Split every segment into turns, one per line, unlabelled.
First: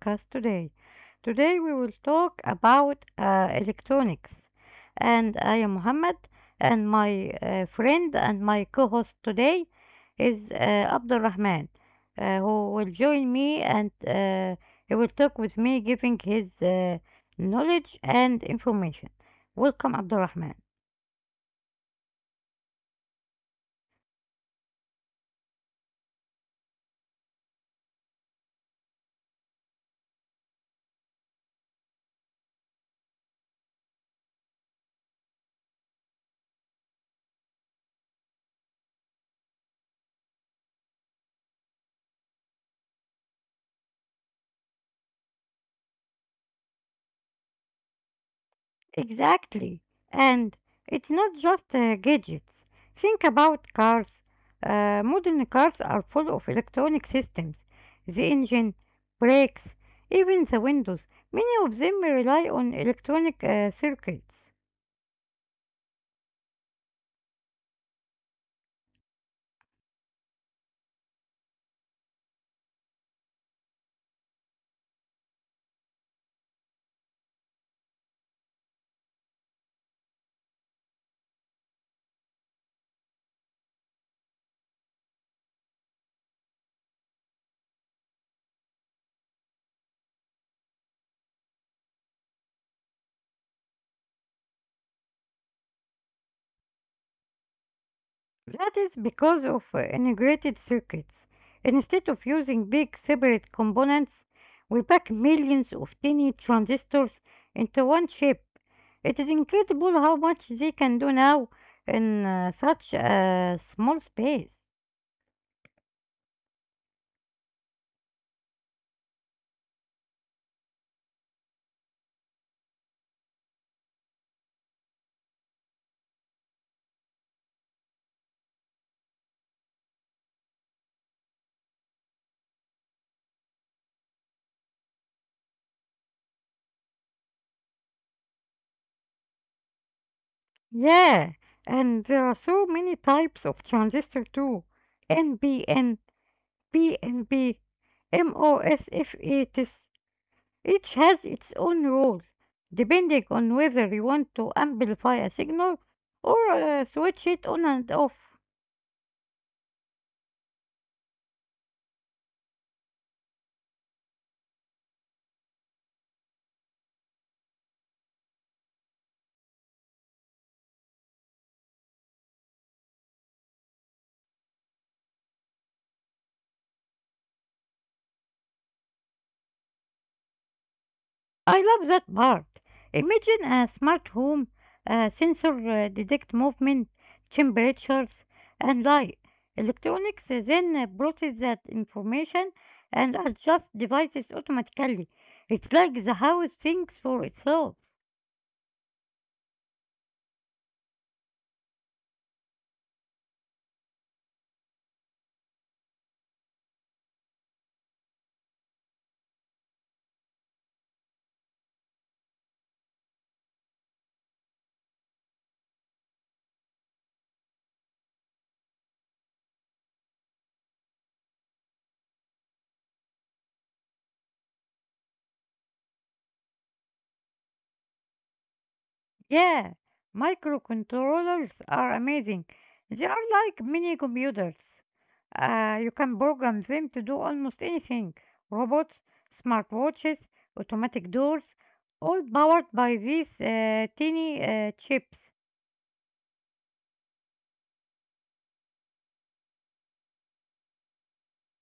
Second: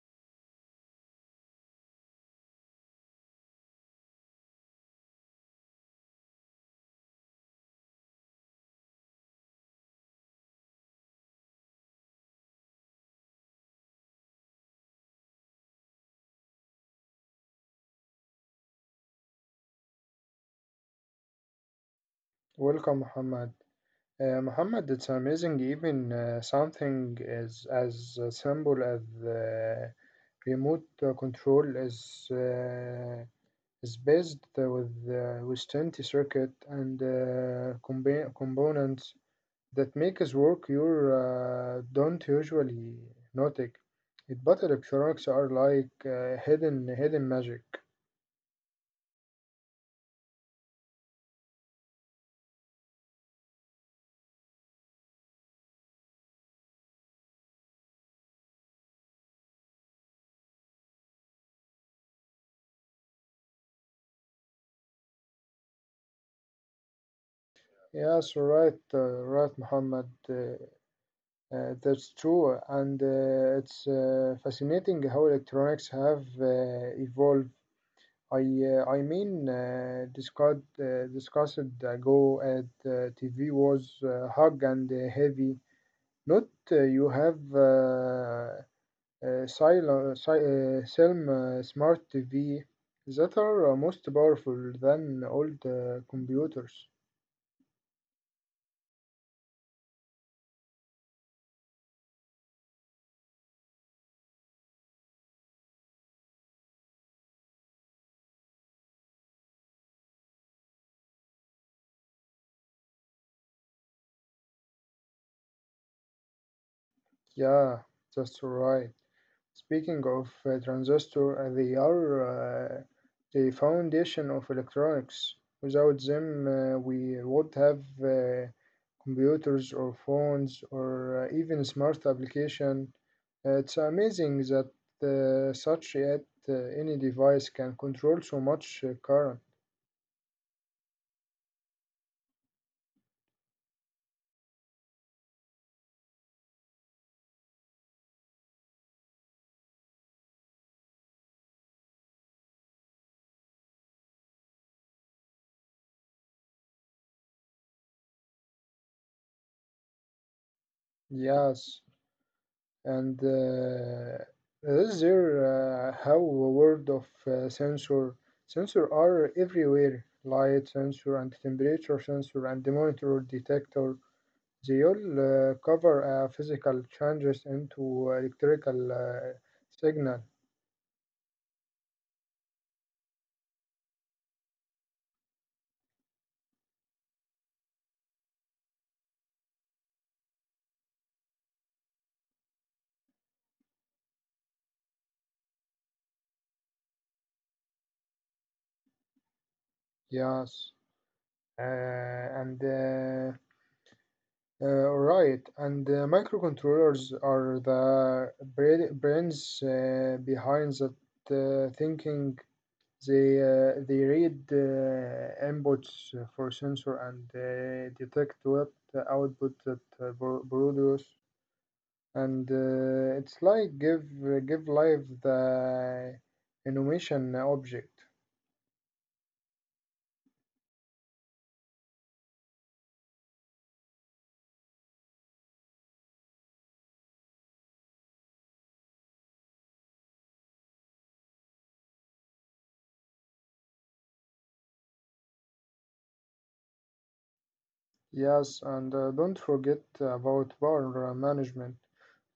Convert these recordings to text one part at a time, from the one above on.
podcast today. Today, we will talk about electronics. And I am Muhammad, and my friend and my co host today is Abdul Rahman, who will join me and he will talk with me, giving his knowledge and information. Welcome, Abdul Rahman.
Welcome, Muhammad. Muhammad, it's amazing even something as simple as uh, remote control is based with 20 circuit and components that make us work you don't usually notice. It, but electronics are like hidden magic.
Exactly. And it's not just gadgets. Think about cars. Modern cars are full of electronic systems, the engine, brakes, even the windows. Many of them rely on electronic circuits.
Yes, right, right, Muhammad. That's true, and it's fascinating how electronics have evolved. I mean, discussed ago at TV was hug and heavy. Not you have Selm smart TV that are most powerful than old computers.
That is because of integrated circuits. Instead of using big separate components, we pack millions of tiny transistors into one chip. It is incredible how much they can do now in such a small space.
Yeah, that's right. Speaking of transistor, they are the foundation of electronics. Without them, we would have computers or phones or even smart application. It's amazing that such yet uh, any device can control so much current.
Yeah, and there are so many types of transistor too. NBN, PNB, MOSFETs. Each has its own role, depending on whether you want to amplify a signal or switch it on and off.
Yes. and this is there how word of sensor are everywhere light sensor and temperature sensor and the monitor detector they all cover physical changes into electrical signal.
I love that part. Imagine a smart home sensor detect movement, temperatures, and light. Electronics then process that information and adjust devices automatically. It's like the house thinks for itself.
Yes, and right and microcontrollers are the brains behind that thinking. They read inputs for sensor and detect what output that produce. And it's like give life the animation object.
Yeah, microcontrollers are amazing. They are like mini computers. You can program them to do almost anything. Robots, smartwatches, automatic doors, all powered by these tiny chips.
Yes, and don't forget about power management.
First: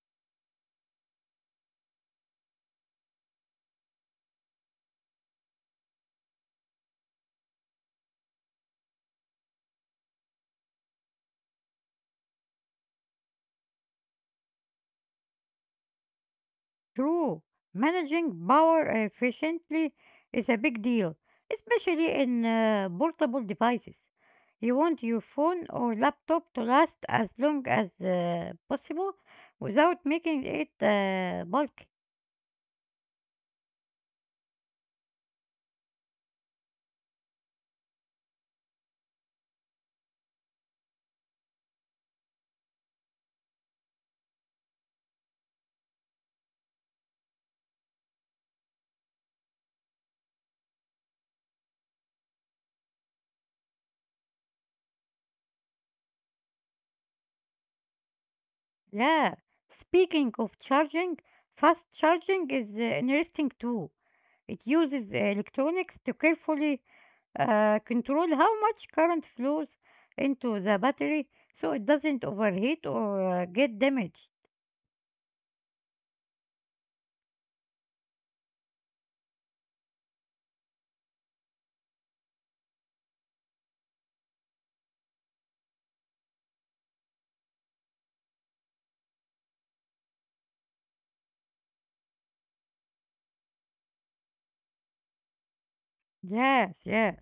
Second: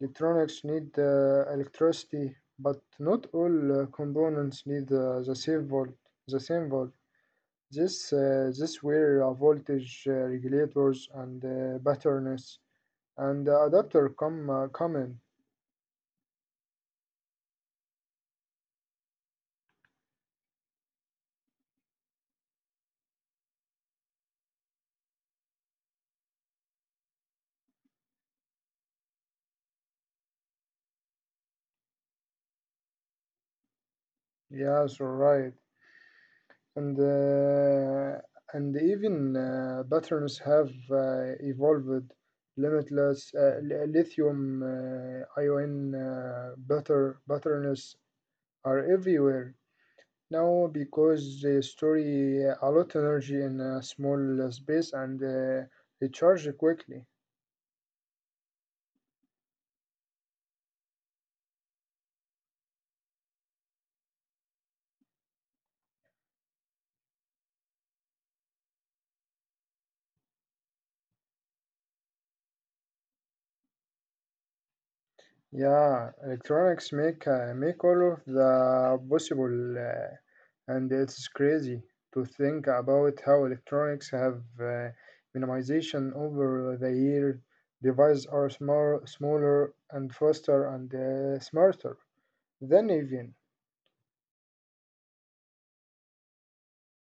Electronics need electricity, but not all components need the same volt. The same volt. This, this where voltage regulators and patterns and adapter come in.
True. Managing power efficiently is a big deal, especially in portable devices. You want your phone or laptop to last as long as possible without making it bulky.
Yes, all right. And uh, and even patterns have evolved. Limitless lithium ion butter patterns are everywhere now because they store a lot energy in a small space and they charge quickly.
Yeah. Speaking of charging, fast charging is interesting too. It uses electronics to carefully control how much current flows into the battery so it doesn't overheat or get damaged.
Yeah, electronics make all of the possible, and it's crazy to think about how electronics have minimization over the year. Devices are small, smaller, and faster, and smarter than even.
Yes, yes.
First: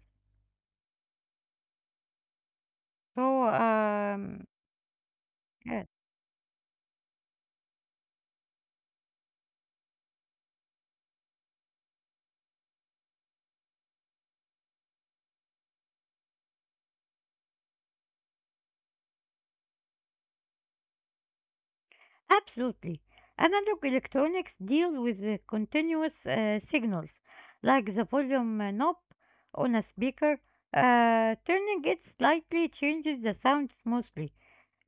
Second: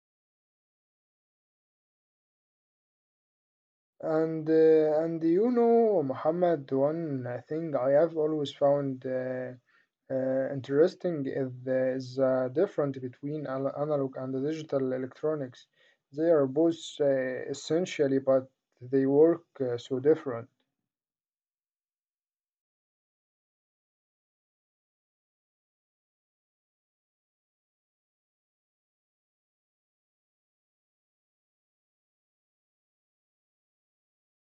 So, um,
And you
yes,
know, Muhammad, one thing I have always found. Uh, interesting is the difference between analog and the digital electronics. They are both essentially, but they work so different.
absolutely. Analog electronics deal with the continuous signals, like the volume knob on a speaker. Turning it slightly changes the sound smoothly.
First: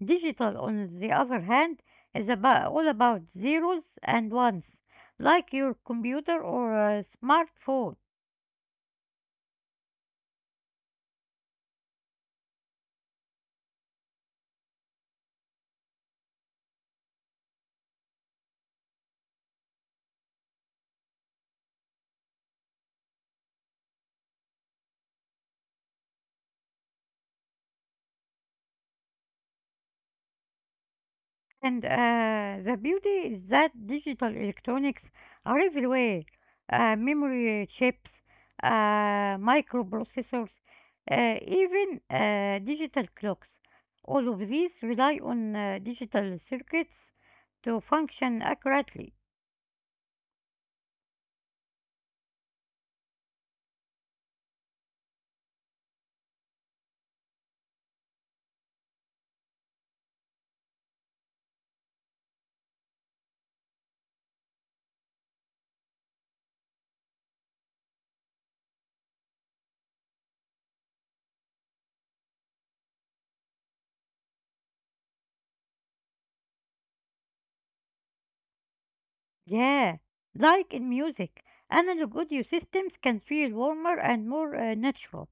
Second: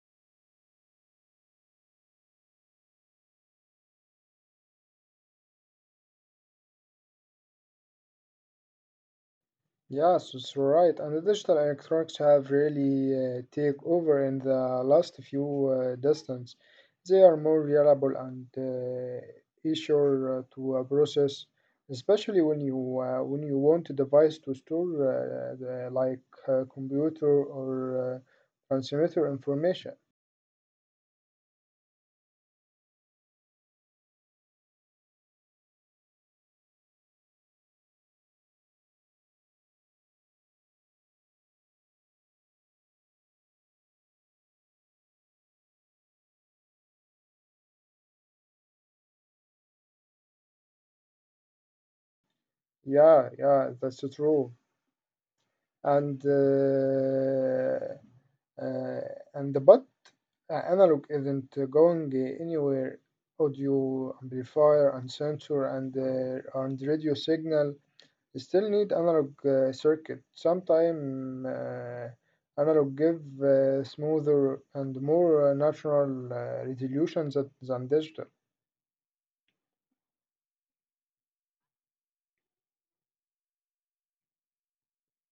Digital, on the other hand, is all about zeros and ones, like your computer or a smartphone.
Yes, it's right. And the digital electronics have really take over in the last few distance. They are more reliable and easier to process, especially when you want a device to store the, like computer or transmitter information.
And the beauty is that digital electronics are everywhere. Memory chips, microprocessors, even digital clocks. All of these rely on digital circuits to function accurately.
Yeah, yeah, that's true. And uh, Uh, and but analog isn't going anywhere. Audio amplifier and sensor and radio signal still need analog circuit. Sometimes analog give smoother and more natural resolution that, than digital.
Yeah, like in music, analog audio systems can feel warmer and more natural,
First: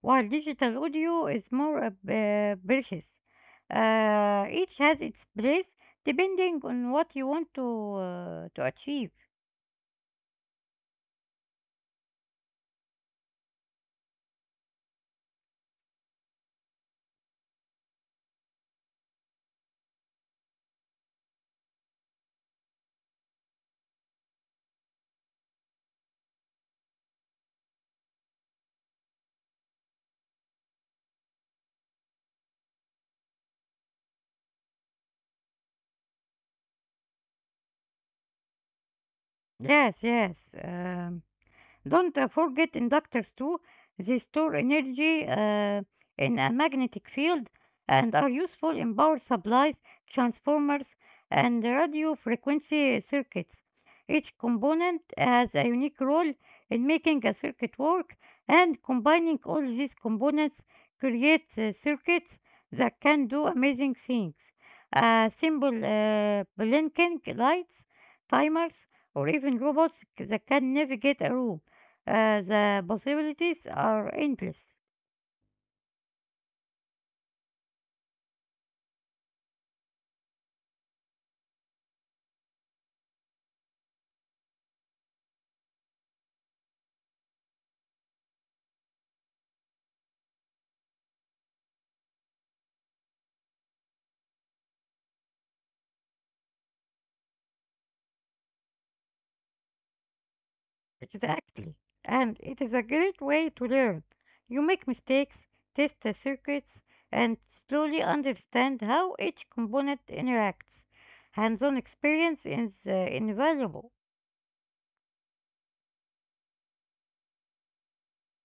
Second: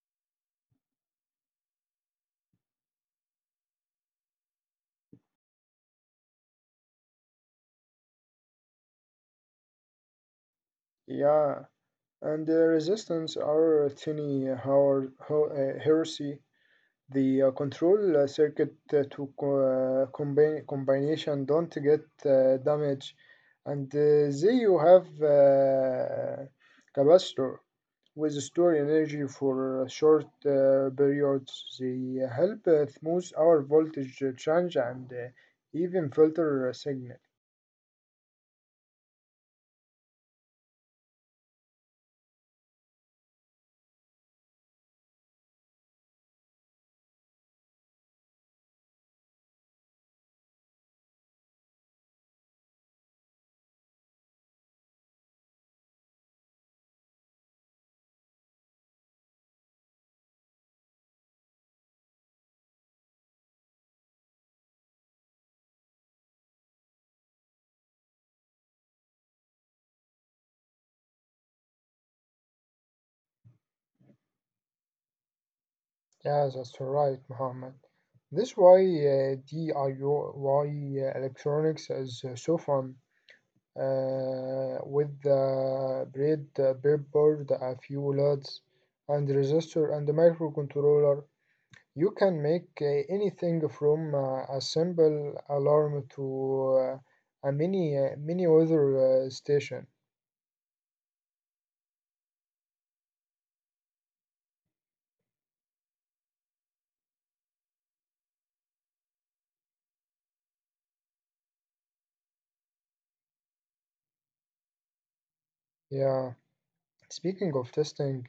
while digital audio is more precious. Each has its place depending on what you want to achieve.
Yeah, and the resistance are tiny, how heresy. The control circuit to combine combination don't get damaged, and they you have capacitor with store energy for short periods. They help smooth our voltage change and even filter signal.
Yes, yes. Don't forget inductors too. They store energy in a magnetic field and are useful in power supplies, transformers, and radio frequency circuits. Each component has a unique role in making a circuit work, and combining all these components creates circuits that can do amazing things. A simple blinking lights, timers, or even that can navigate a room. The possibilities are endless.
Yeah, that's right, Muhammad. This why DIY electronics is so fun. With the breadboard, a few LUTs, and resistor and microcontroller. You can make anything from a simple alarm to a mini weather station.
Exactly. And it is a great way to learn. You make mistakes, test the circuits, and slowly understand how each component interacts. Hands on experience is invaluable.
Yeah. Speaking of testing,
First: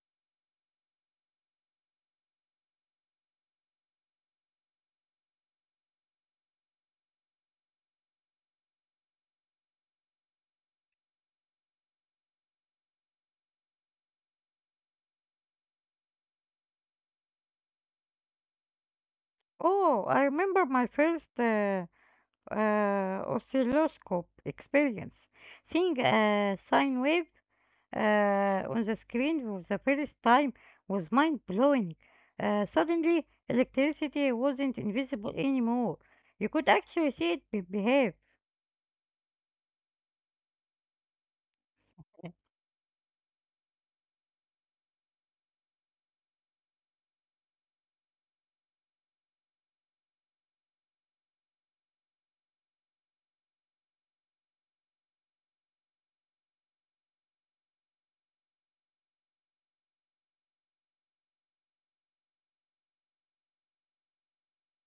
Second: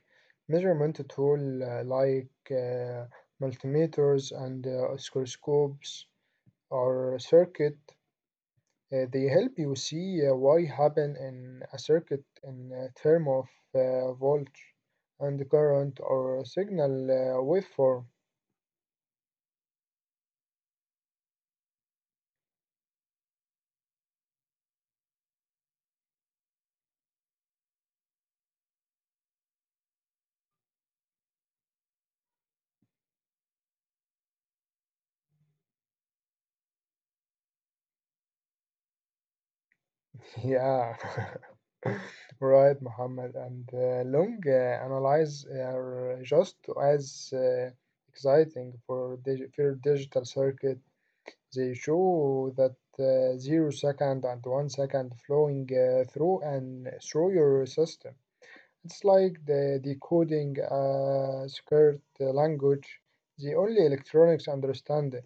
measurement tool like multimeters and oscilloscopes or circuit. They help you see why happen in a circuit in term of voltage and current or signal waveform.
Oh, I remember my first oscilloscope experience. Seeing a sine wave on the screen for the first time was mind blowing. Suddenly, electricity wasn't invisible anymore. You could actually see it behave.
Yeah, right, Muhammad. And long analyze are just as exciting for, for digital circuit. They show that zero second and one second flowing through your system. It's like the decoding a secret language the only electronics understand it.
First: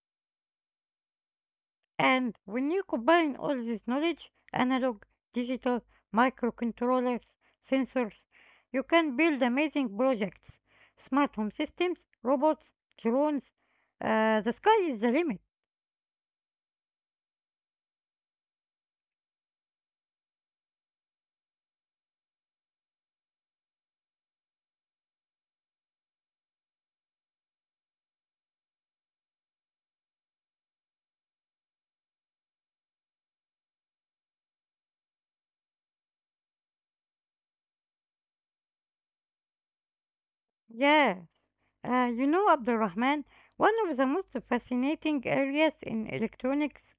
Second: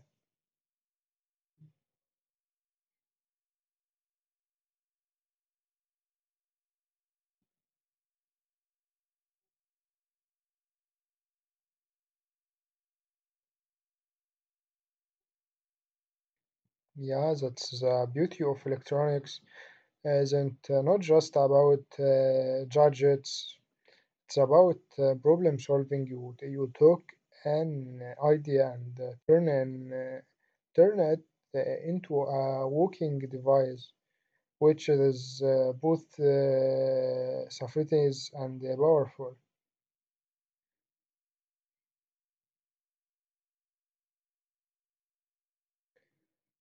And when you combine all this knowledge, analog, digital, microcontrollers, sensors, you can build amazing projects, smart home systems, robots, drones. The sky is the limit.
Yeah, that's the beauty of electronics. Isn't not just about gadgets. It's about problem solving. You took an idea and turn it into a working device, which is both sophisticated and powerful.
Yes. You know, Abdurrahman, one of the most fascinating areas in electronics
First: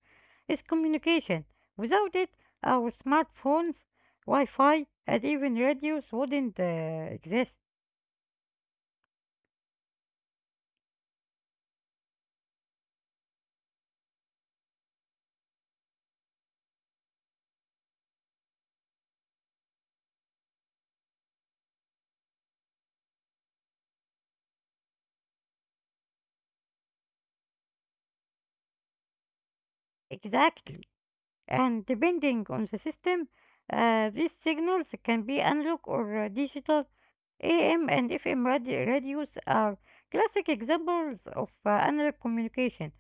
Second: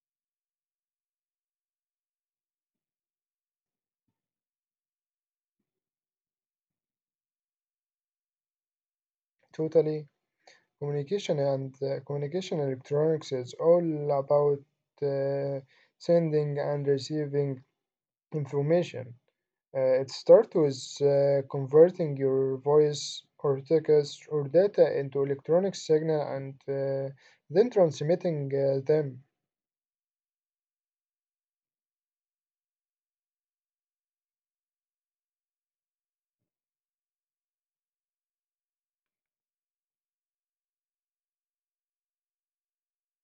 is communication. Without it, our smartphones, Wi Fi, and even radios wouldn't exist.
Totally. Communication and communication electronics is all about uh, sending and receiving information. It starts with converting your voice or text or data into electronic signal and then transmitting them.
Exactly. And depending on the system, these signals can be analog or digital. AM and FM radios are classic examples of analog communication,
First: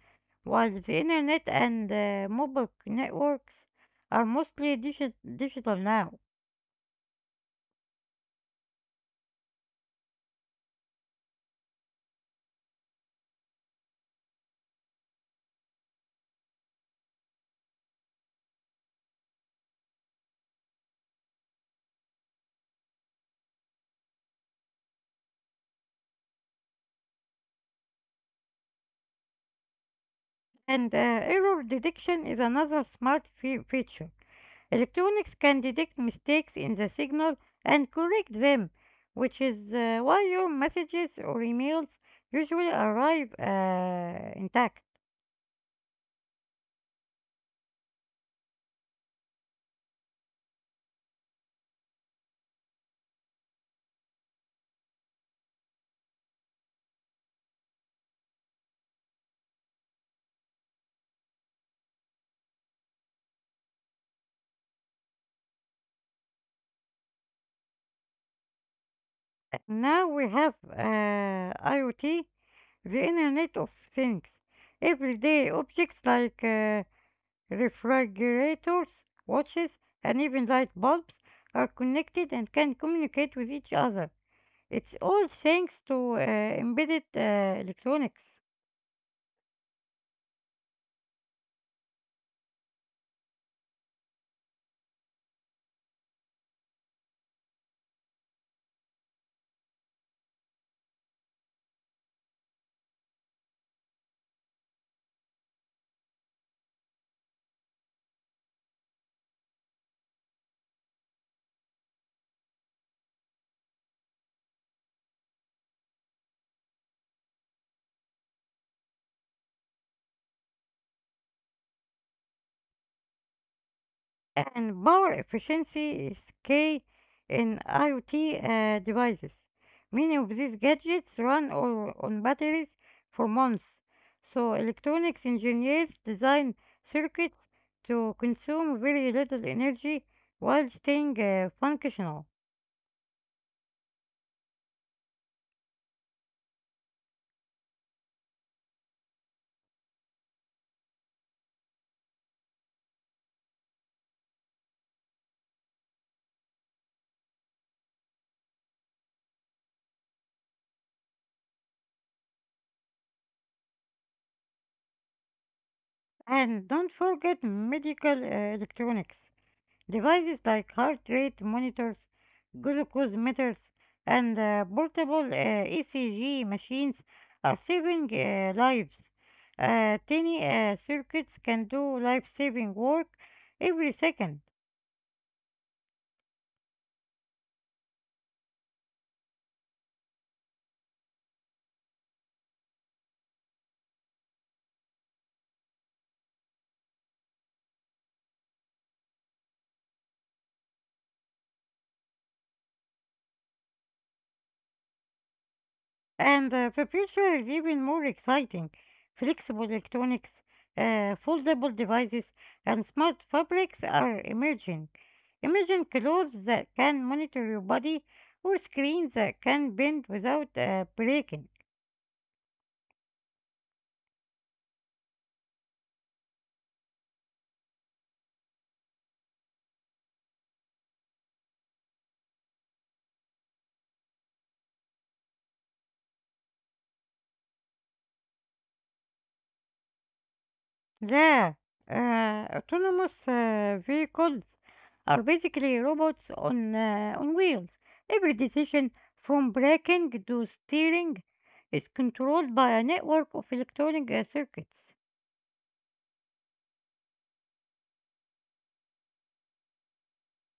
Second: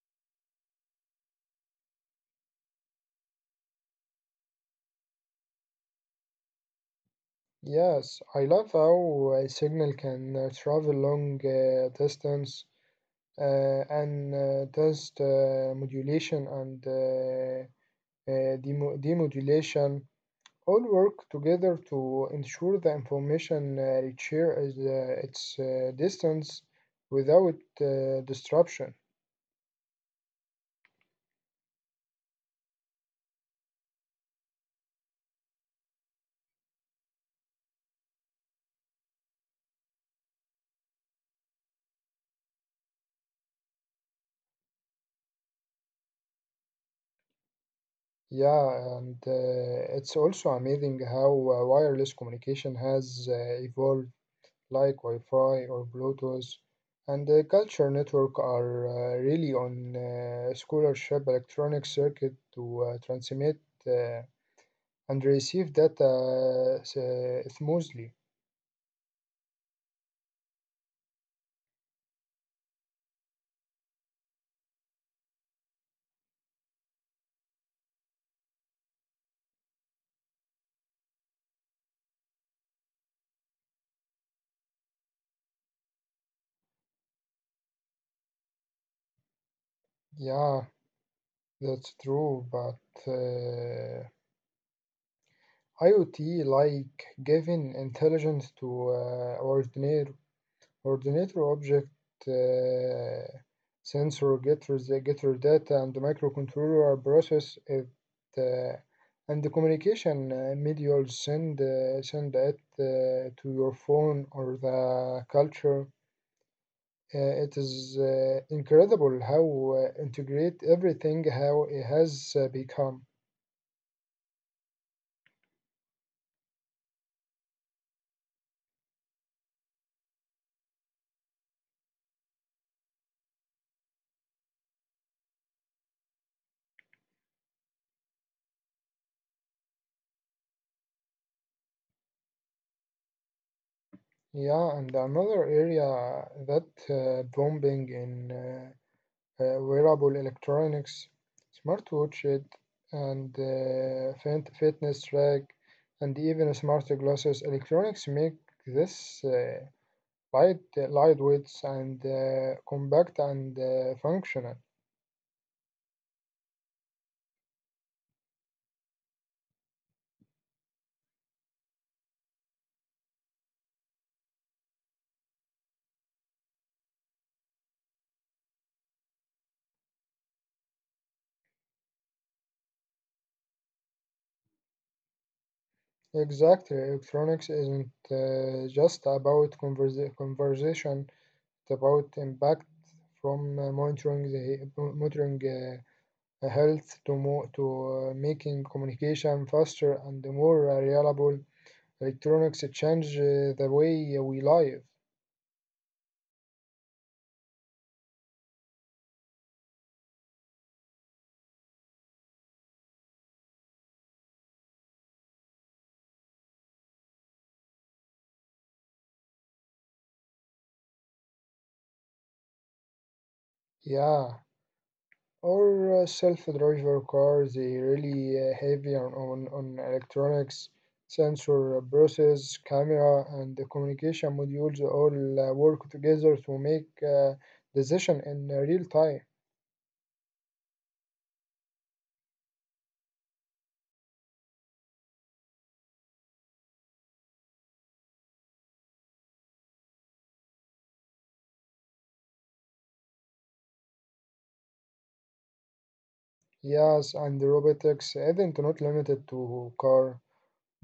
while the internet and mobile networks are mostly digital now.
Yes, I love how a signal can travel long distance and test modulation and demodulation all work together to ensure the information they share is its distance without disruption.
And error detection is another smart feature. Electronics can detect mistakes in the signal and correct them, which is why your messages or emails usually arrive intact.
Yeah, and it's also amazing how wireless communication has evolved. Like Wi-Fi or Bluetooth, and the culture network are really on scholarship electronic circuit to transmit uh, and receive data smoothly.
Now we have IoT, the internet of things, everyday objects like refrigerators, watches, and even light bulbs are connected and can communicate with each other. It's all thanks to embedded electronics.
Yeah, that's true, but uh, IoT like giving intelligence to ordinary Ordinator object, uh, sensor getter the getter data and the microcontroller process it, uh, and the communication medial send it to your phone or the culture. It is incredible how integrate everything how it has become.
And power efficiency is key in IoT devices. Many of these gadgets run or on batteries for months, so electronics engineers design circuits to consume very little energy while staying functional.
Yeah, and another area that bombing in. Wearable electronics, smartwatches, and fitness track, and even smart glasses. Electronics make this lightweight, and compact and functional.
And don't forget medical electronics. Devices like heart rate monitors, glucose meters, and portable ECG machines are saving lives. Tiny circuits can do life saving work every second.
Exactly, electronics isn't just about conversation; it's about impact from monitoring. Health to making communication faster and more reliable electronics change the way we live.
And the future is even more exciting. Flexible electronics, foldable devices, and smart fabrics are emerging. Imagine clothes that can monitor your body or screens that can bend without breaking.
Yeah, or self-driver cars, they really heavy on electronics, sensor process, camera, and the communication modules all work together to make decision in real time.
Yeah, autonomous vehicles are basically robots on wheels. Every decision, from braking to steering, is controlled by a network of electronic circuits.
Yes, and robotics isn't not limited to car.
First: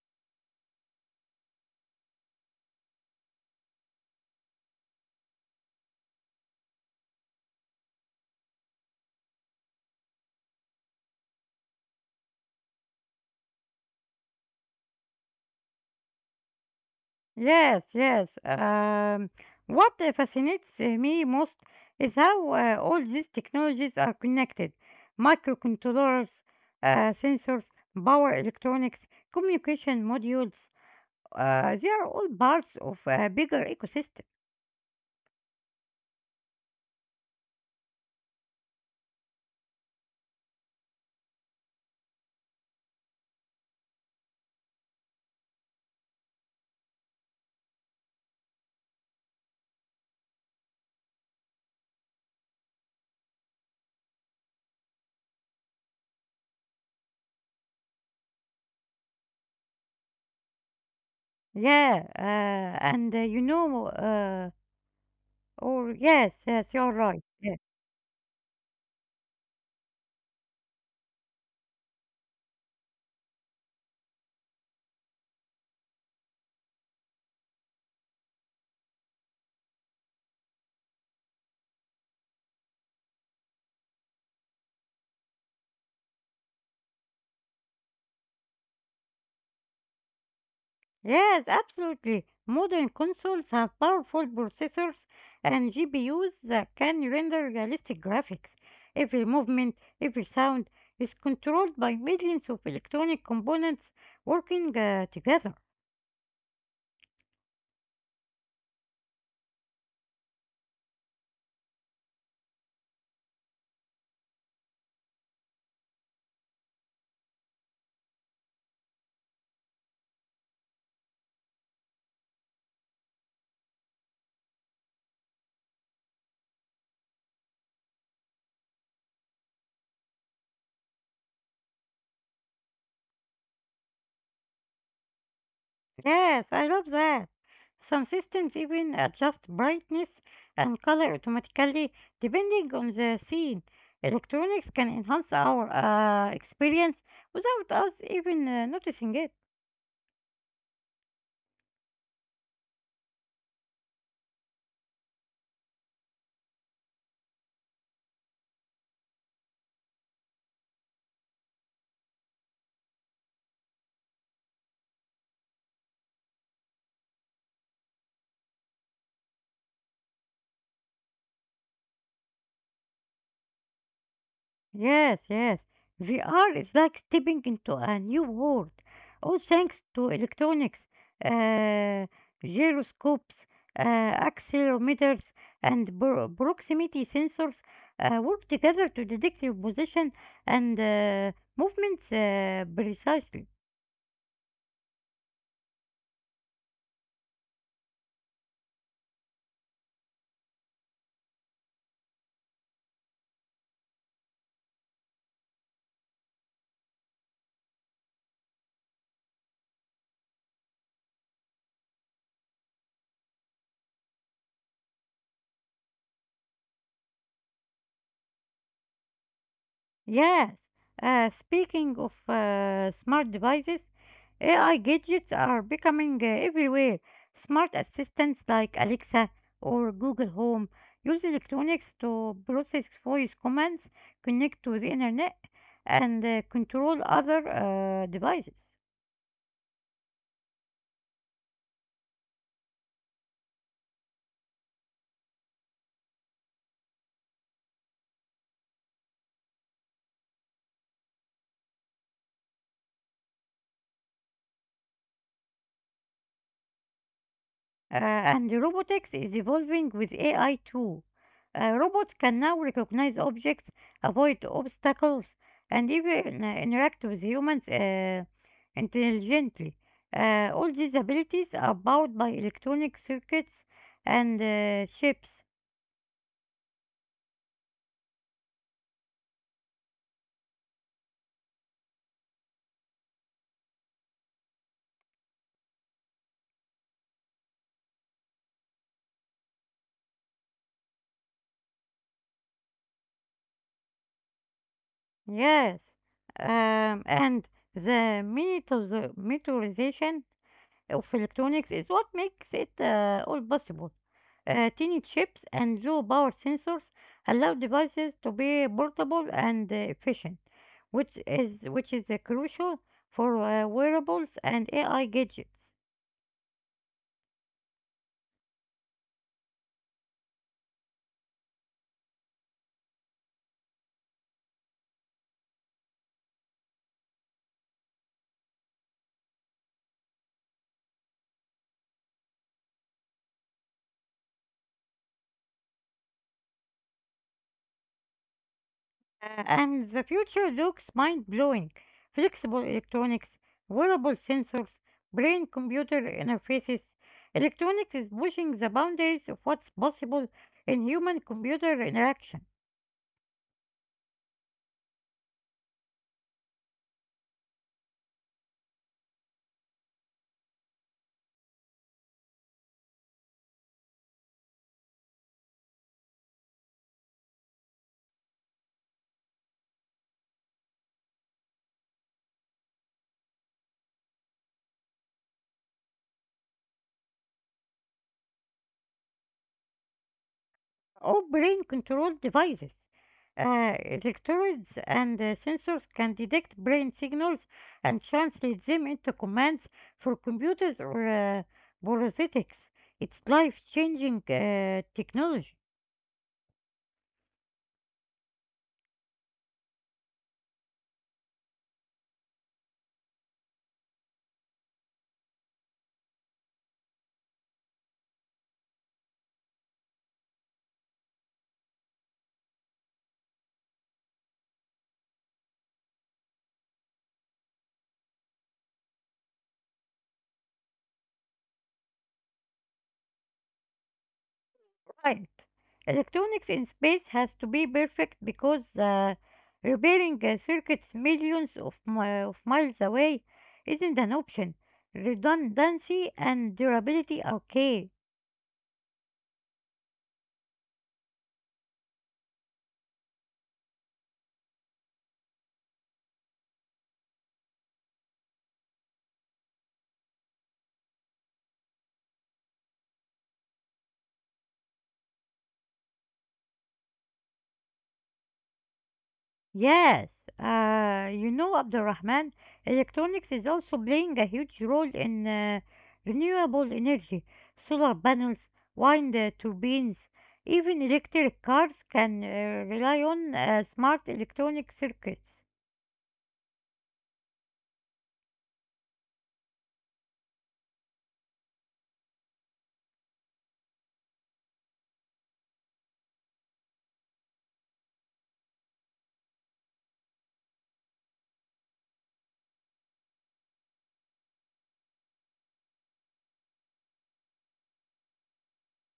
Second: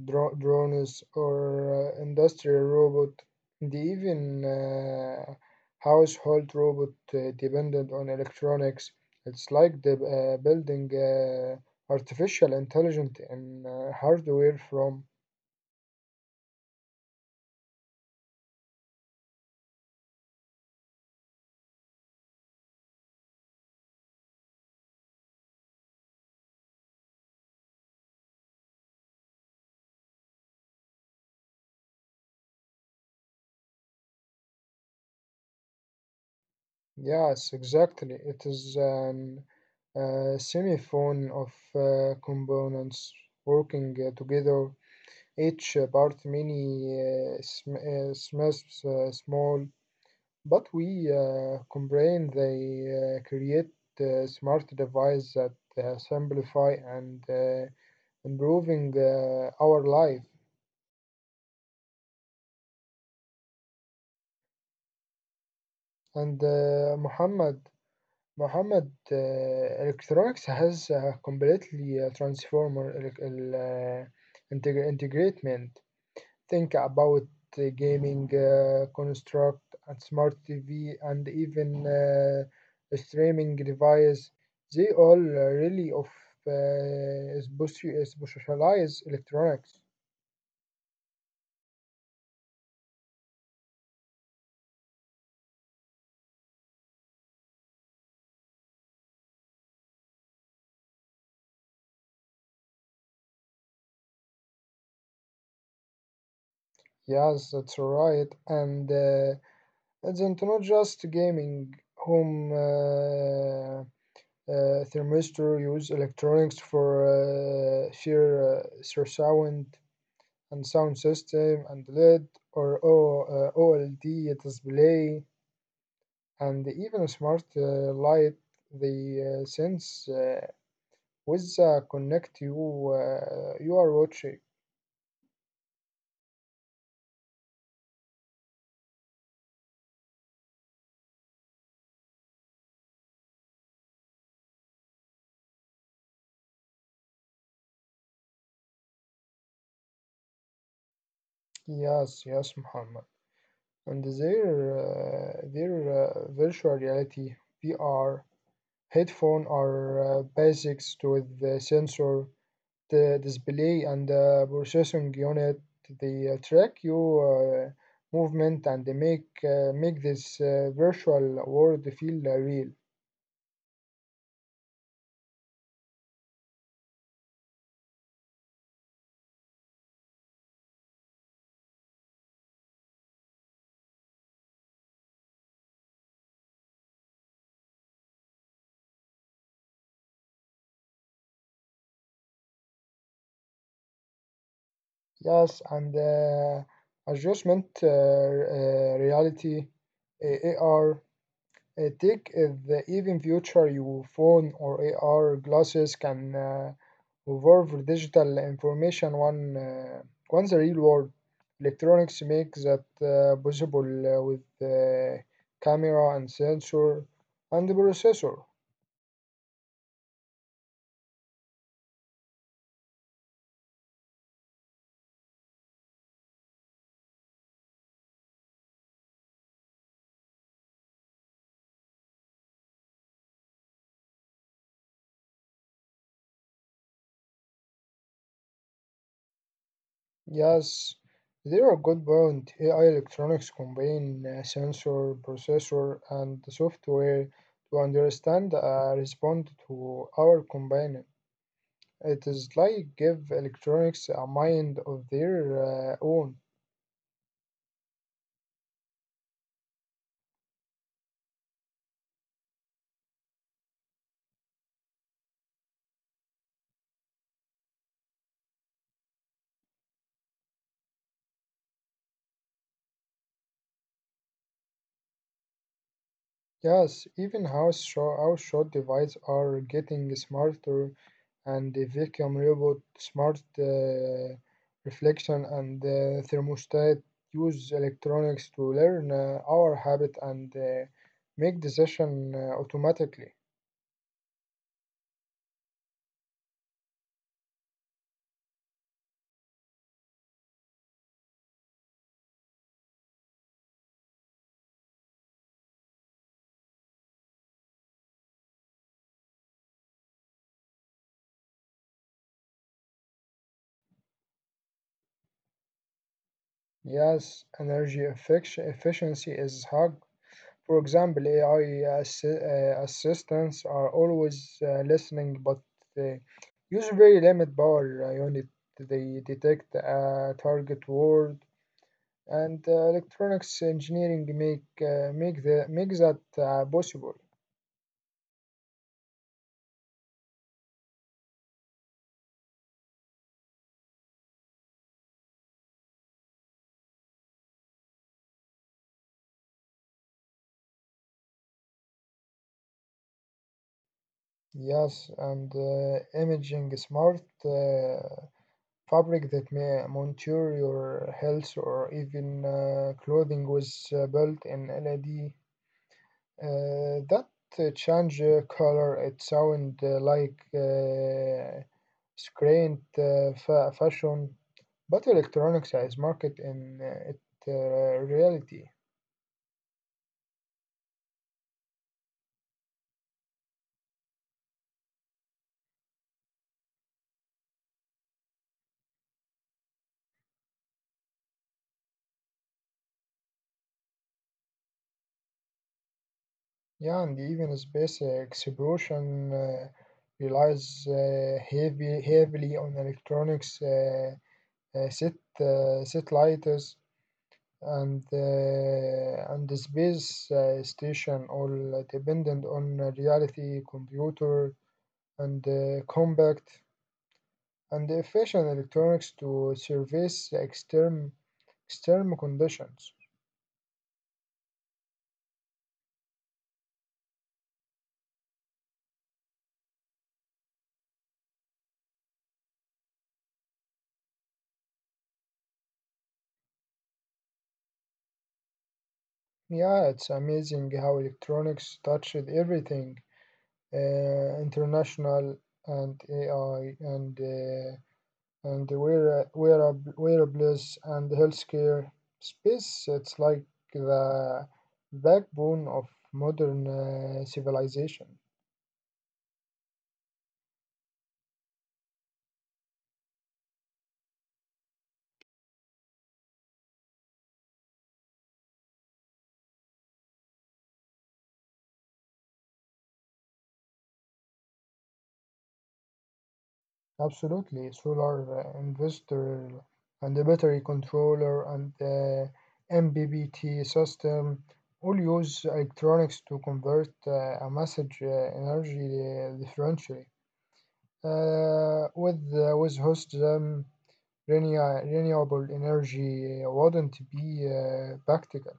Dro- drones or industrial robot, and even household robot dependent on electronics. It's like the, building artificial intelligence in hardware from.
Yes, yes. What fascinates me most is how all these technologies are connected. Microcontrollers, sensors, power electronics, communication modules, they are all parts of a bigger ecosystem.
Yes, exactly. It is an semiphone of components working together. Each part many small. But we complain they create smart devices that simplify and improving our life.
Yeah, and you know, or yes,
And
yes, you're right. Yeah.
Muhammad, electronics has completely transformed integratement. Think about gaming, construct, and smart TV, and even streaming device. They all really of specialize electronics.
Yes, absolutely. Modern consoles have powerful processors and GPUs that can render realistic graphics. Every movement, every sound is controlled by millions of electronic components working together.
Yes, that's right. And it's not just gaming. Home thermistor use electronics for sheer surround and sound system and LED or OLED display and even a smart light the sense with the connect you are watching.
Yes, I love that. Some systems even adjust brightness and color automatically depending on the scene. Electronics can enhance our experience without us even noticing it.
Yes, yes, Muhammad. And their virtual reality (VR) headphone are basics with the sensor the display and the processing unit the track your movement and they make this virtual world feel real.
Yes, yes. VR is like stepping into a new world, all thanks to electronics, uh, gyroscopes, accelerometers, and proximity sensors work together to detect your position and movements precisely.
Yes and adjustment reality, AR. Take the even future your phone or AR glasses can evolve digital information one once the real world electronics make that possible with camera and sensor and the processor.
Yes. Speaking of smart devices, AI gadgets are becoming everywhere. Smart assistants like Alexa or Google Home use electronics to process voice commands, connect to the internet, and control other devices.
Yes, they are good point. AI electronics combine sensor, processor, and software to understand and respond to our combined. It is like give electronics a mind of their own.
And robotics is evolving with AI too. Robots can now recognize objects, avoid obstacles, and even interact with humans intelligently. All these abilities are powered by electronic circuits and chips.
Yes, even how short devices are getting smarter, and the vacuum robot, smart reflection, and thermostat use electronics to learn our habit and make decision automatically.
Yes, and the miniaturization of electronics is what makes it all possible. Tiny chips and low power sensors allow devices to be portable and efficient, which is crucial for wearables and AI gadgets.
Yes, energy efficiency is high. For example, AI assistants are always listening, but they use very limited power unit. They detect a target word, and electronics engineering make that possible.
And the future looks mind-blowing. Flexible electronics, wearable sensors, brain-computer interfaces. Electronics is pushing the boundaries of what's possible in human-computer interaction.
Yes, and imaging smart fabric that may monitor your health or even clothing was built in LED. That change color, it sound like screen fashion, but electronics is market in it reality.
All brain controlled devices. Electrodes and sensors can detect brain signals and translate them into commands for computers or prosthetics. It's life changing technology.
Yeah, and even space exploration relies heavily on electronics set satellites and the space station all dependent on reality computer and compact and efficient electronics to service the external conditions.
Right. Electronics in space has to be perfect because repairing circuits millions of, of miles away isn't an option. Redundancy and durability are key.
Yeah, it's amazing how electronics touched everything international and AI and wearables and healthcare space. It's like the backbone of modern civilization.
Yes, you know, Abdulrahman, electronics is also playing a huge role in renewable energy. Solar panels, wind turbines, even electric cars can rely on smart electronic circuits.
Absolutely, solar investor and the battery controller and the MBBT system all use electronics to convert a message energy differentially. With host them, renewable energy wouldn't be practical.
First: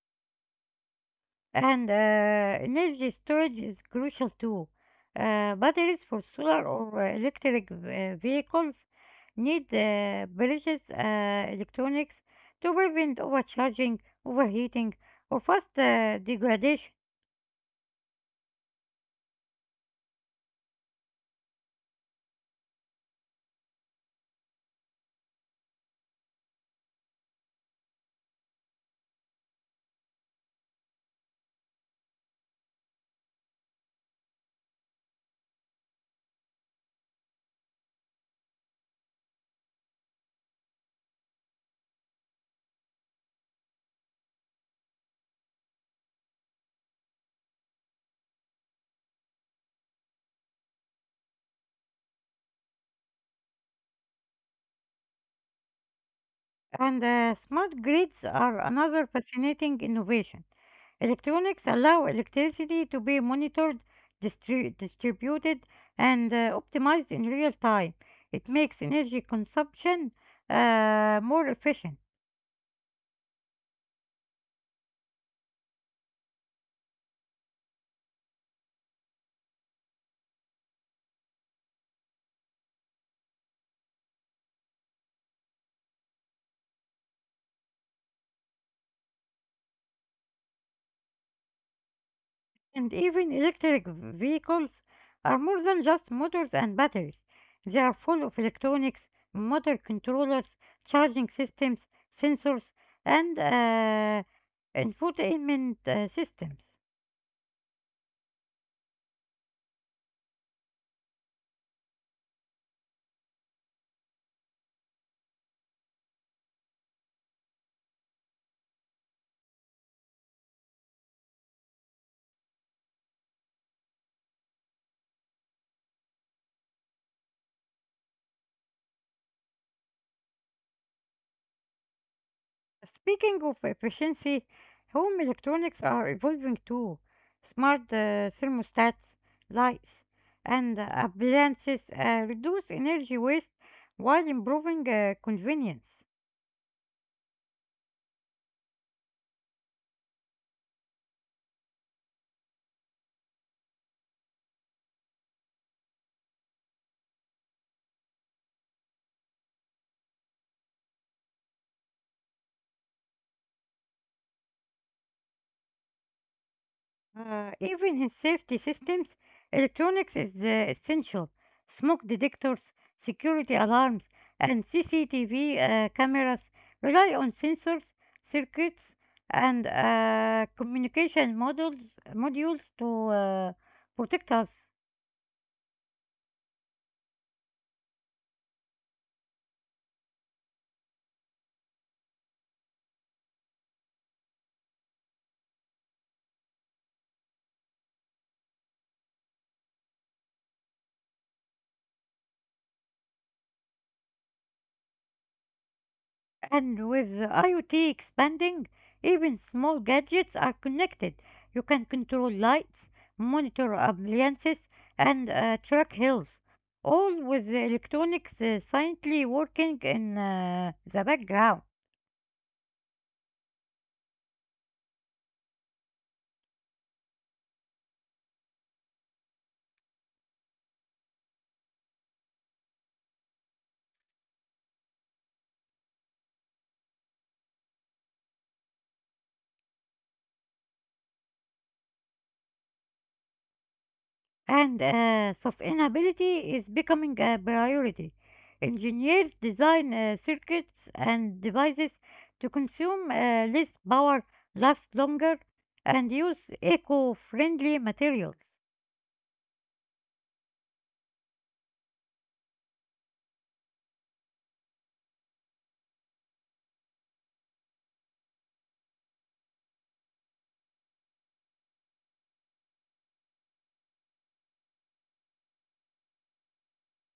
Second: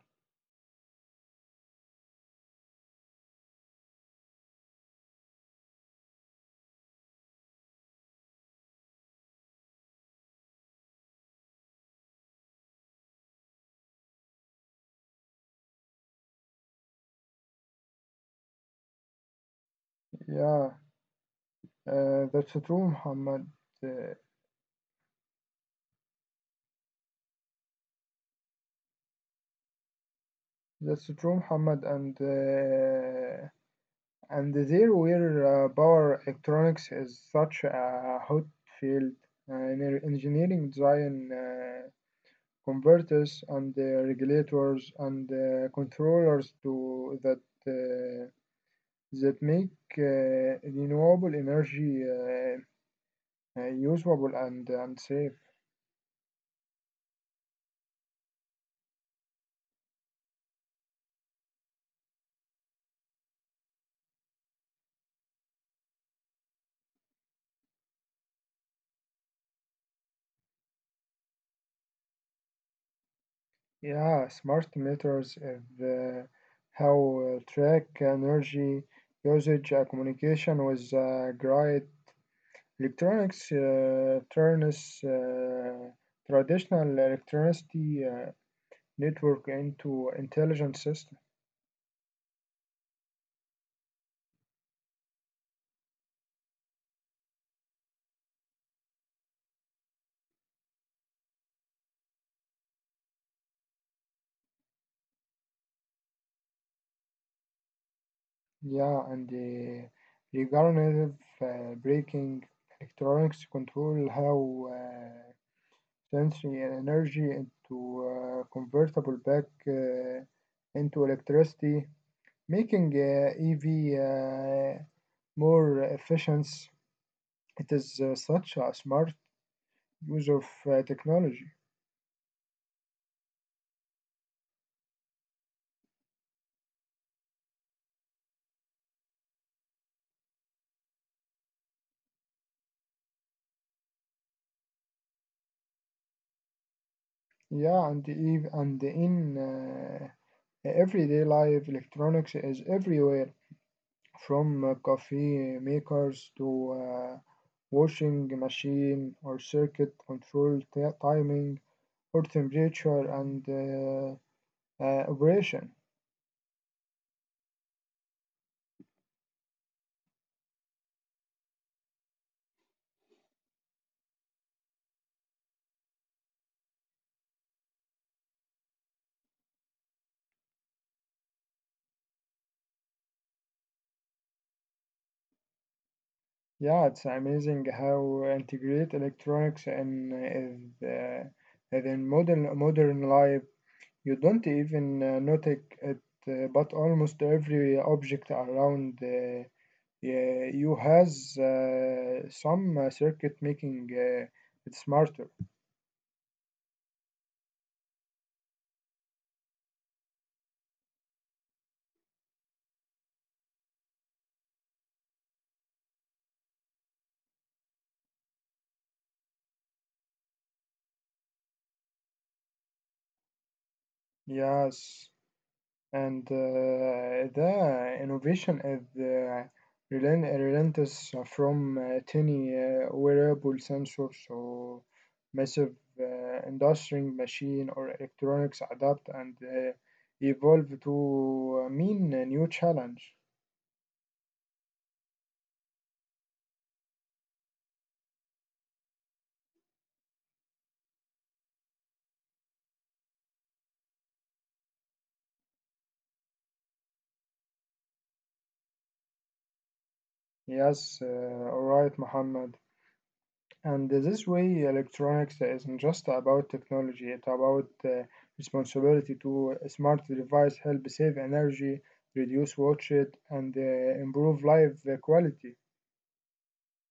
And energy storage is crucial too. Batteries for solar or uh, electric vehicles need precious electronics to prevent overcharging, overheating, or fast degradation.
Yeah, that's true, Muhammad. Uh, that's true, Muhammad. And uh, And there where power electronics is such a hot field, engineering design converters and regulators and controllers to that uh, that make renewable energy usable and safe.
And smart grids are another fascinating innovation. Electronics allow electricity to be monitored, distributed, and optimized in real time. It makes energy consumption more efficient.
Yeah, smart meters of how track energy usage, communication with grid. Electronics turns traditional electricity network into intelligent system.
And even electric vehicles are more than just motors and batteries. They are full of electronics, motor controllers, charging systems, sensors, and infotainment systems.
Yeah, and the regenerative braking electronics control how sensory energy into convertible back into electricity, making EV more efficient. It is such a smart use of technology.
Speaking of efficiency, home electronics are evolving too. Smart thermostats, lights, and appliances reduce energy waste while improving convenience.
Yeah, and even and in everyday life, electronics is everywhere, from coffee makers to washing machine or circuit control timing or temperature and operation.
Even in safety systems, electronics is essential. Smoke detectors, security alarms, and CCTV cameras rely on sensors, circuits, and communication modules to protect us.
Yeah, it's amazing how integrate electronics in in modern life. You don't even notice it, but almost every object around. Yeah, you has some circuit making it smarter.
And with IoT expanding, even small gadgets are connected. You can control lights, monitor appliances, and track health, all with the electronics silently working in the background.
Yes, and the innovation is relentless from tiny wearable sensors so massive industrial machine or electronics adapt and evolve to mean a new challenge.
And sustainability is becoming a priority. Engineers design circuits and devices to consume less power, last longer, and use eco friendly materials.
Yes, all right, Muhammad. And this way, electronics isn't just about technology, it's about responsibility to a smart device, help save energy, reduce wastage, and improve life quality.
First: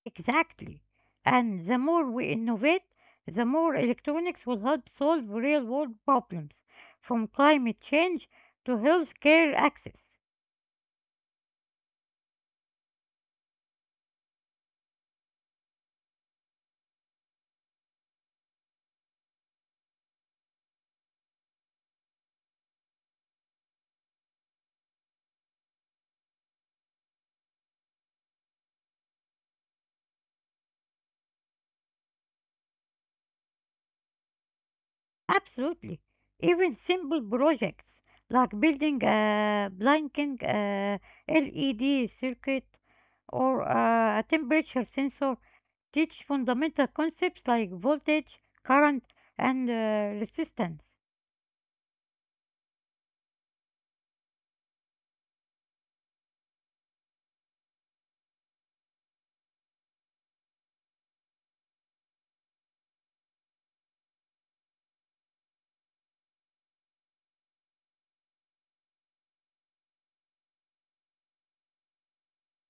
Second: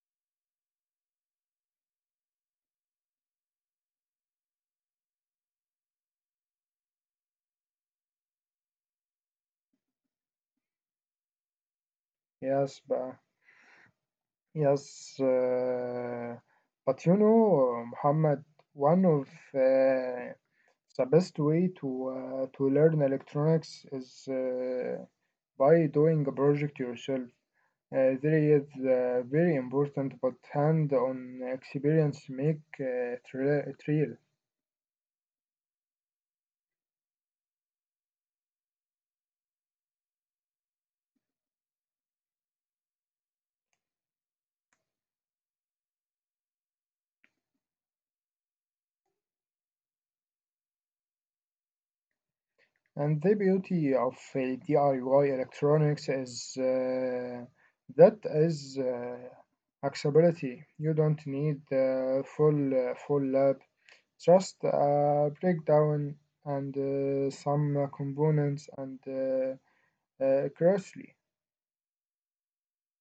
Exactly. And the more we innovate, the more electronics will help solve real world problems, from climate change to healthcare access.
Yes, but, yes, uh, but you know, Muhammad, one of uh, the best way to learn electronics is by doing a project yourself. There is very important but hand-on experience make it real.
Absolutely. Even simple projects like building a blinking LED circuit or a temperature sensor teach fundamental concepts like voltage, current, and resistance.
And the beauty of DIY electronics is that is accessibility. You don't need full lab, just a breakdown and some components and closely.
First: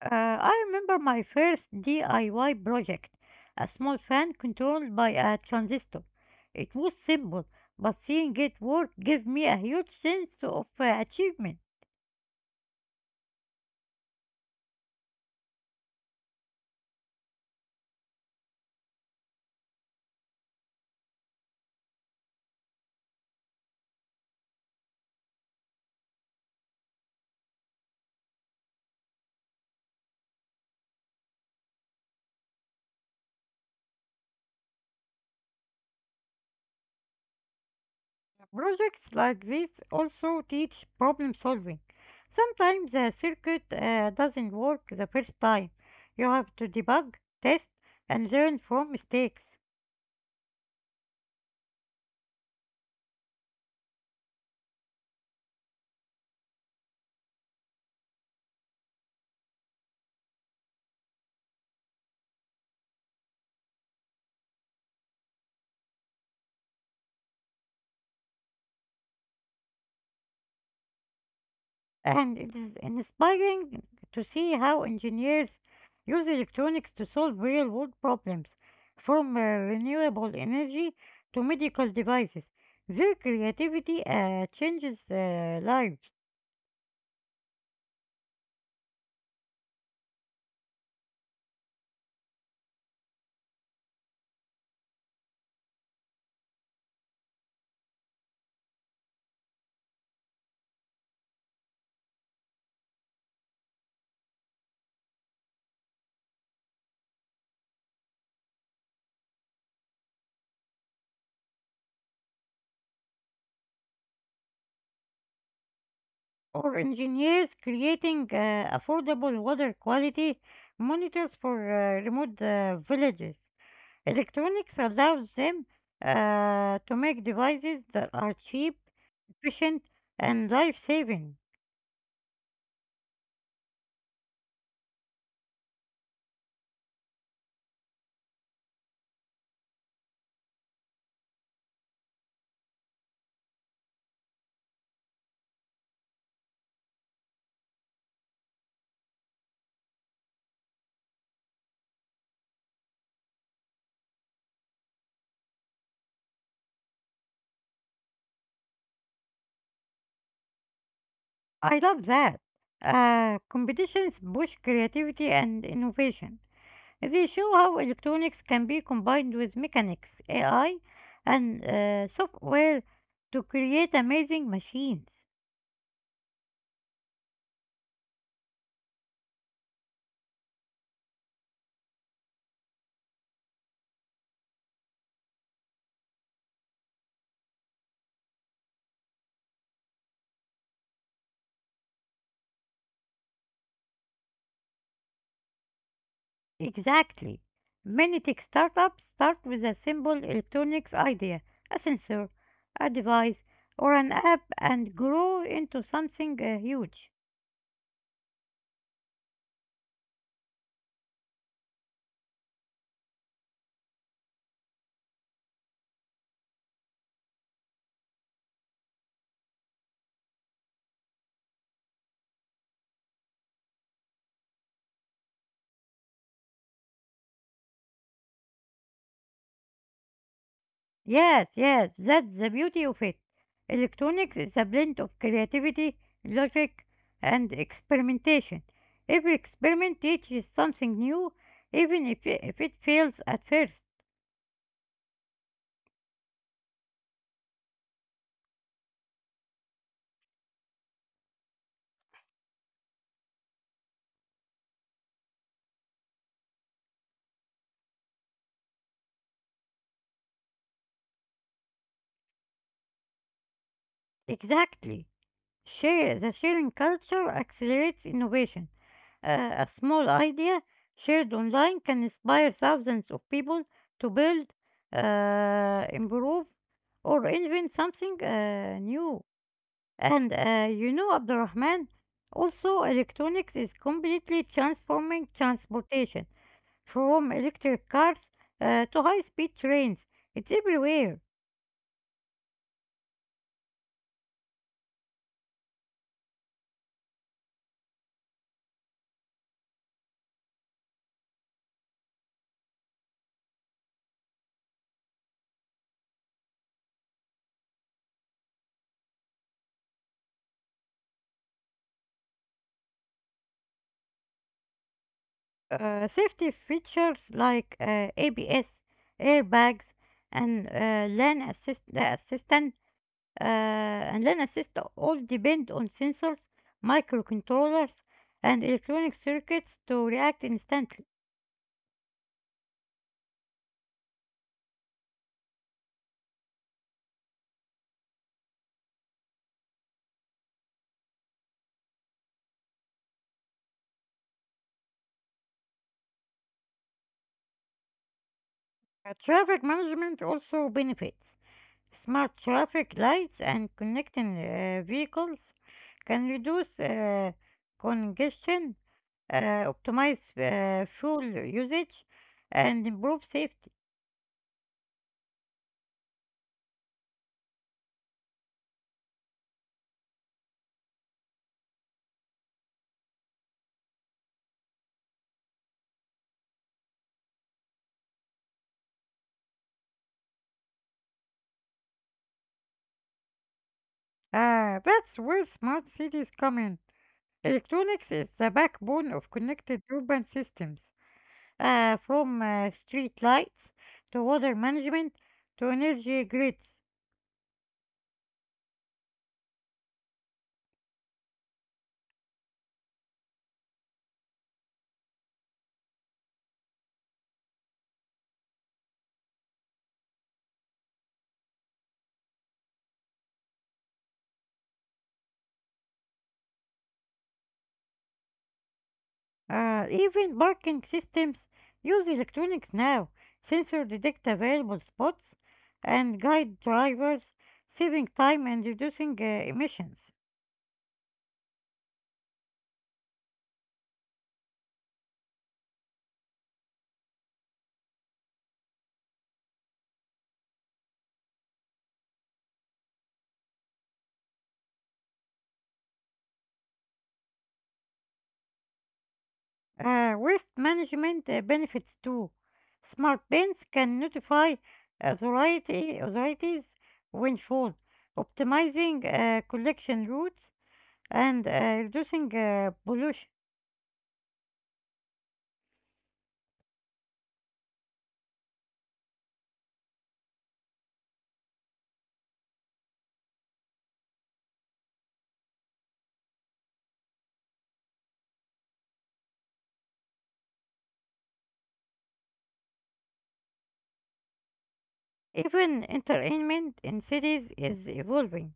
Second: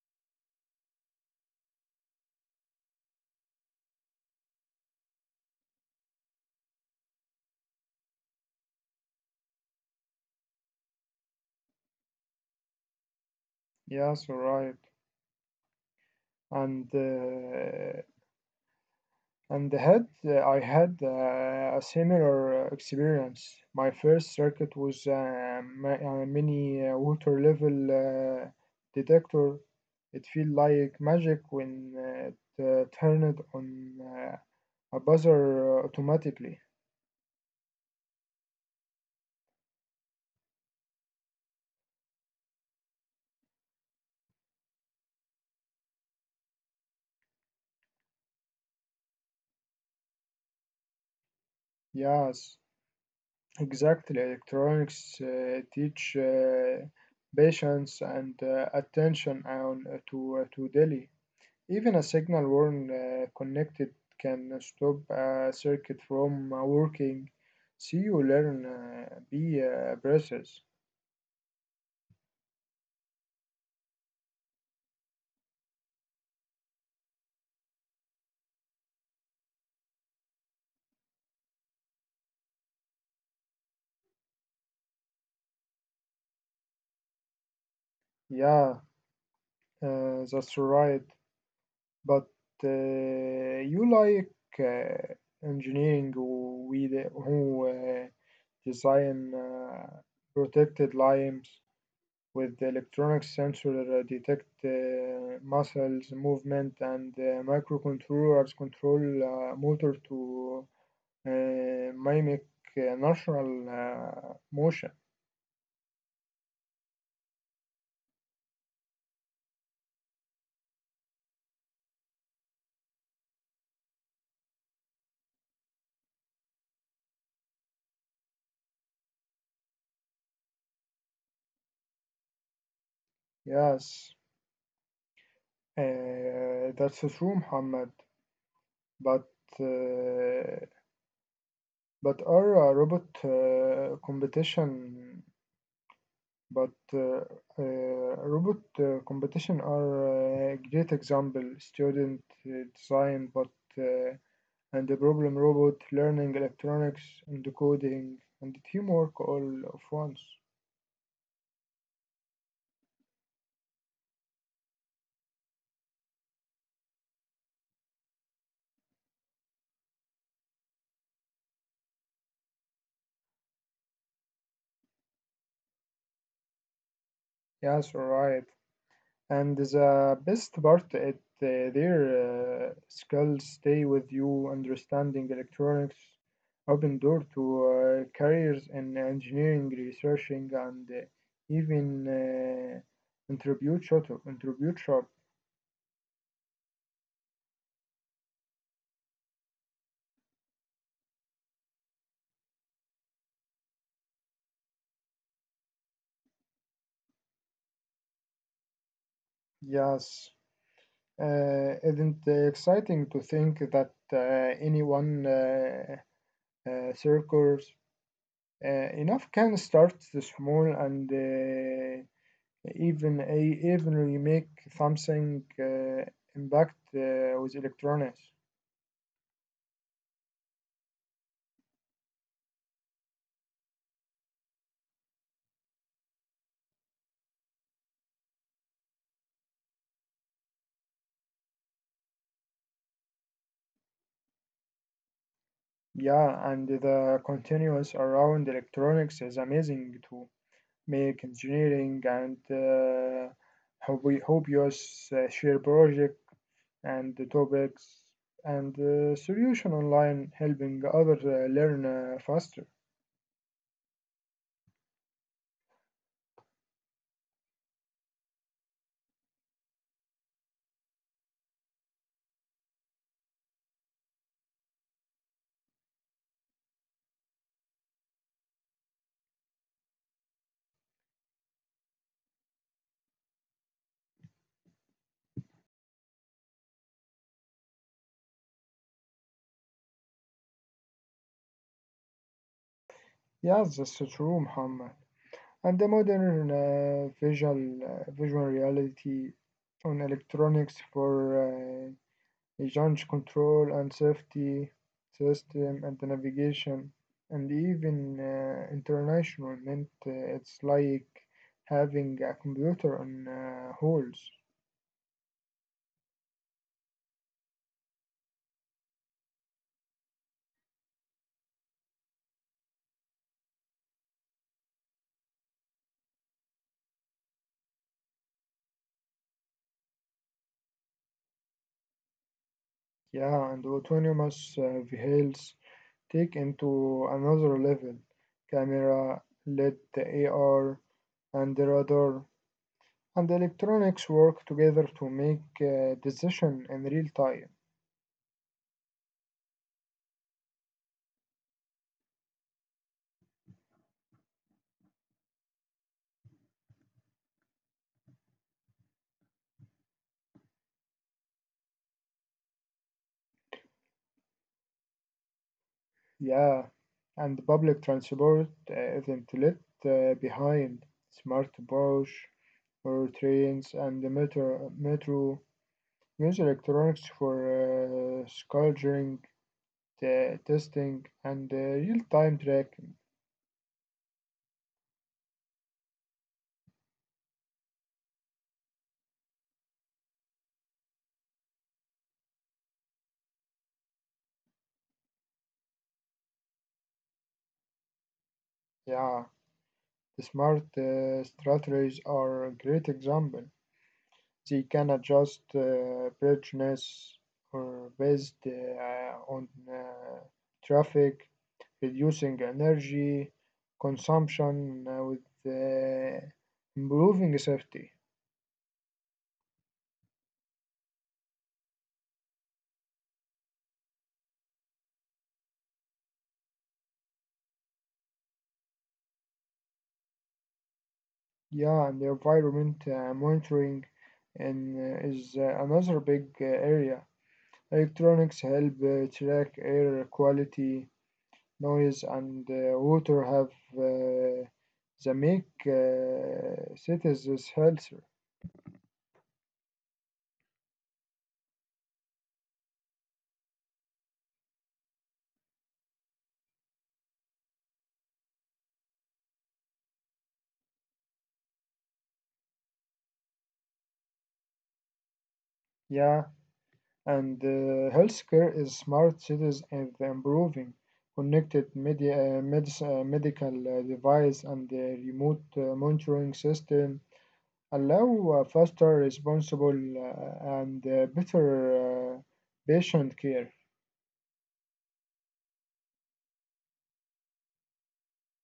I remember my first DIY project, a small fan controlled by a transistor. It was simple, but seeing it work gave me a huge sense of achievement.
Yes, right. And uh, And had I had a similar experience. My first circuit was a mini water level detector. It felt like magic when it turned on a buzzer automatically.
Projects like this also teach problem solving. Sometimes a circuit doesn't work the first time. You have to debug, test, and learn from mistakes.
Yes, exactly. Electronics teach patience and attention and to daily. Even a signal worn connected can stop a circuit from working. See you learn be process.
And it is inspiring to see how engineers use electronics to solve real world problems, from renewable energy to medical devices. Their creativity changes lives.
Yeah, that's right. But you like engineering who design protected lines with electronic sensor detect muscles movement and microcontrollers control motor to mimic natural motion.
Or engineers creating affordable water quality monitors for remote villages. Electronics allows them to make devices that are cheap, efficient, and life saving.
Yes, that's true, Muhammad. But uh, but are robot competition? But Robot competition are a great example. Student design, but uh, and the problem robot learning electronics and coding and teamwork all of once.
I love that. Competitions push creativity and innovation. They show how electronics can be combined with mechanics, AI, and software to create amazing machines.
Yes, all right. And the best part it their skills stay with you. Understanding electronics open door to careers in engineering, researching, and even interview shop. Interview shop.
Exactly. Many tech startups start with a simple electronics idea, a sensor, a device, or an app, and grow into something huge.
Yes. Isn't it exciting to think that anyone circles enough can start small and even I even you make something impact with electronics.
Yes, yes, that's the beauty of it. Electronics is a blend of creativity, logic, and experimentation. Every experiment teaches something new, even if it fails at first.
Yeah, and the continuous around electronics is amazing to make engineering and hope you share project and the topics and solution online helping other learn faster.
Exactly. Share, the sharing culture accelerates innovation. A small idea shared online can inspire thousands of people to build, improve, or invent something new. And you know, Abdurrahman, also electronics is completely transforming transportation from electric cars to high-speed trains. It's everywhere.
Yeah, that's true, Muhammad. And the modern visual reality on electronics for uh, launch control and safety system and the navigation and even international meant it's like having a computer on holes.
Safety features like ABS, airbags, and lane assist assistant and lane assist all depend on sensors, microcontrollers, and electronic circuits to react instantly.
Yeah, and autonomous vehicles take into another level. Camera, LED, AR, and radar and electronics work together to make decision in real time.
Traffic management also benefits. Smart traffic lights and connecting vehicles can reduce congestion, uh, optimize fuel usage, and improve safety.
Yeah, and public transport isn't left behind. Smart bus or trains and the metro use electronics for scheduling, testing, and real-time tracking.
That's where smart cities come in. Electronics is the backbone of connected urban systems, from street lights to water management to energy grids.
Yeah, the smart strategies are a great example. They can adjust brightness or based on traffic, reducing energy consumption with uh, improving safety.
Even parking systems use electronics now. Sensors detect available spots and guide drivers, saving time and reducing emissions.
Yeah, and the environment monitoring and is another big area. Electronics help track air quality, noise, and water have uh, the make citizens healthier.
Waste management benefits too. Smart bins can notify authorities when full, optimizing collection routes and reducing pollution.
Yeah, and healthcare is smart cities and improving connected media, medical device and the remote monitoring system allow faster, responsible, and better patient care.
Even entertainment in cities is evolving.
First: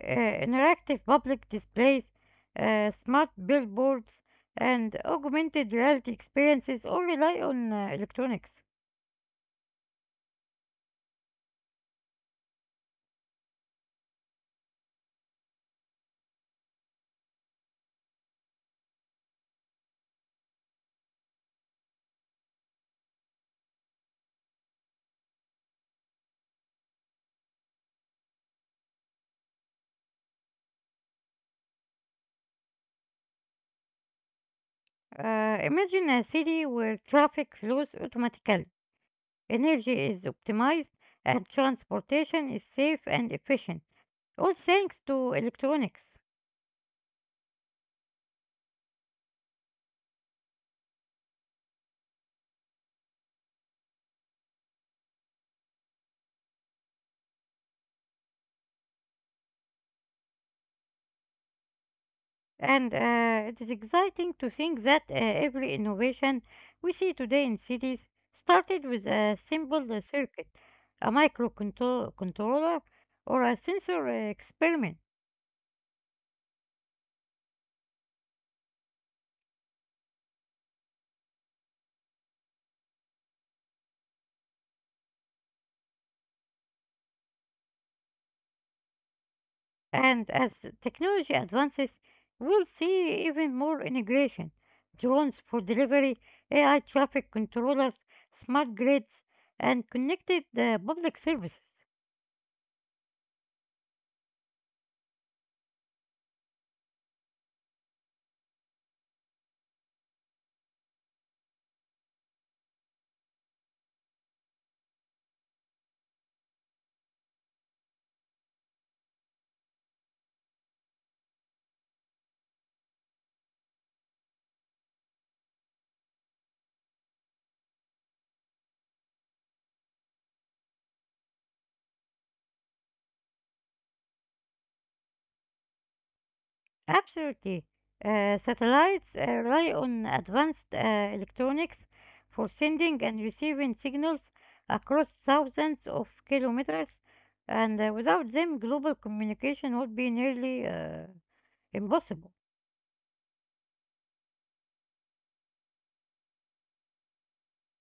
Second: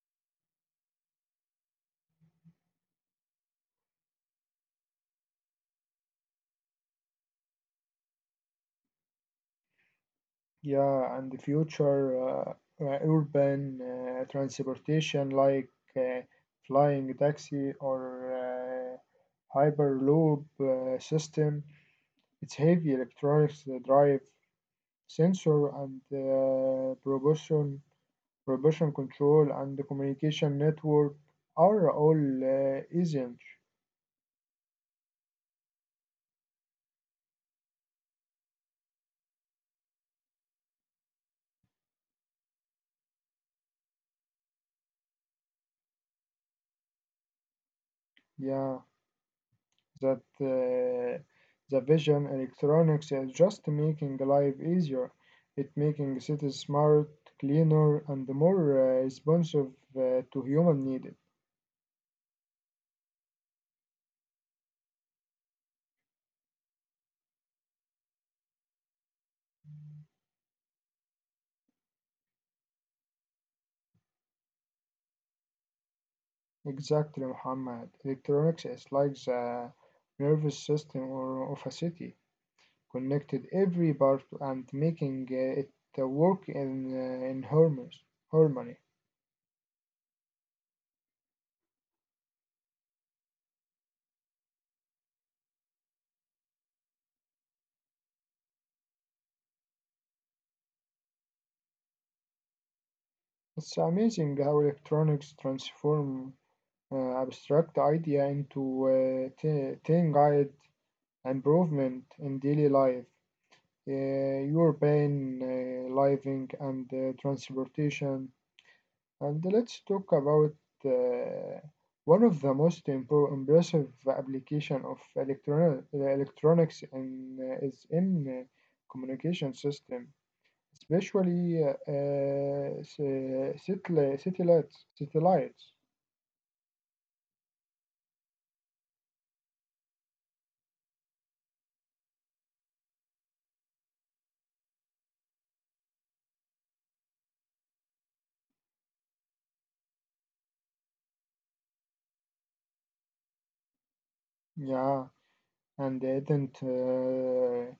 uh, Interactive public displays, smart billboards, and augmented reality experiences all rely on electronics.
Yeah, and the future urban transportation like uh, flying taxi or hyperloop system. It's heavy electronics drive sensor and propulsion control and the communication network are all essential.
Imagine a city where traffic flows automatically, energy is optimized, and transportation is safe and efficient, all thanks to electronics.
Yeah, that the vision electronics is just making life easier. It making cities smart, cleaner, and more responsive to human needed.
And it is exciting to think that every innovation we see today in cities started with a simple circuit, a microcontroller, or a sensor experiment.
Exactly, Muhammad. Electronics is like the nervous system of a city. Connected every part and making it work in harmony.
And as technology advances, we'll see even more integration: drones for delivery, AI traffic controllers, smart grids, and connected public services.
It's amazing how electronics transform abstract idea into uh, tangible improvement in daily life. Urban living and transportation. And let's talk about uh, one of the most impressive application of electronics is in communication system, especially satellites. Satellites,
Absolutely. Satellites rely on advanced electronics for sending and receiving signals across thousands of kilometers, and without them, global communication would be nearly impossible.
yeah, and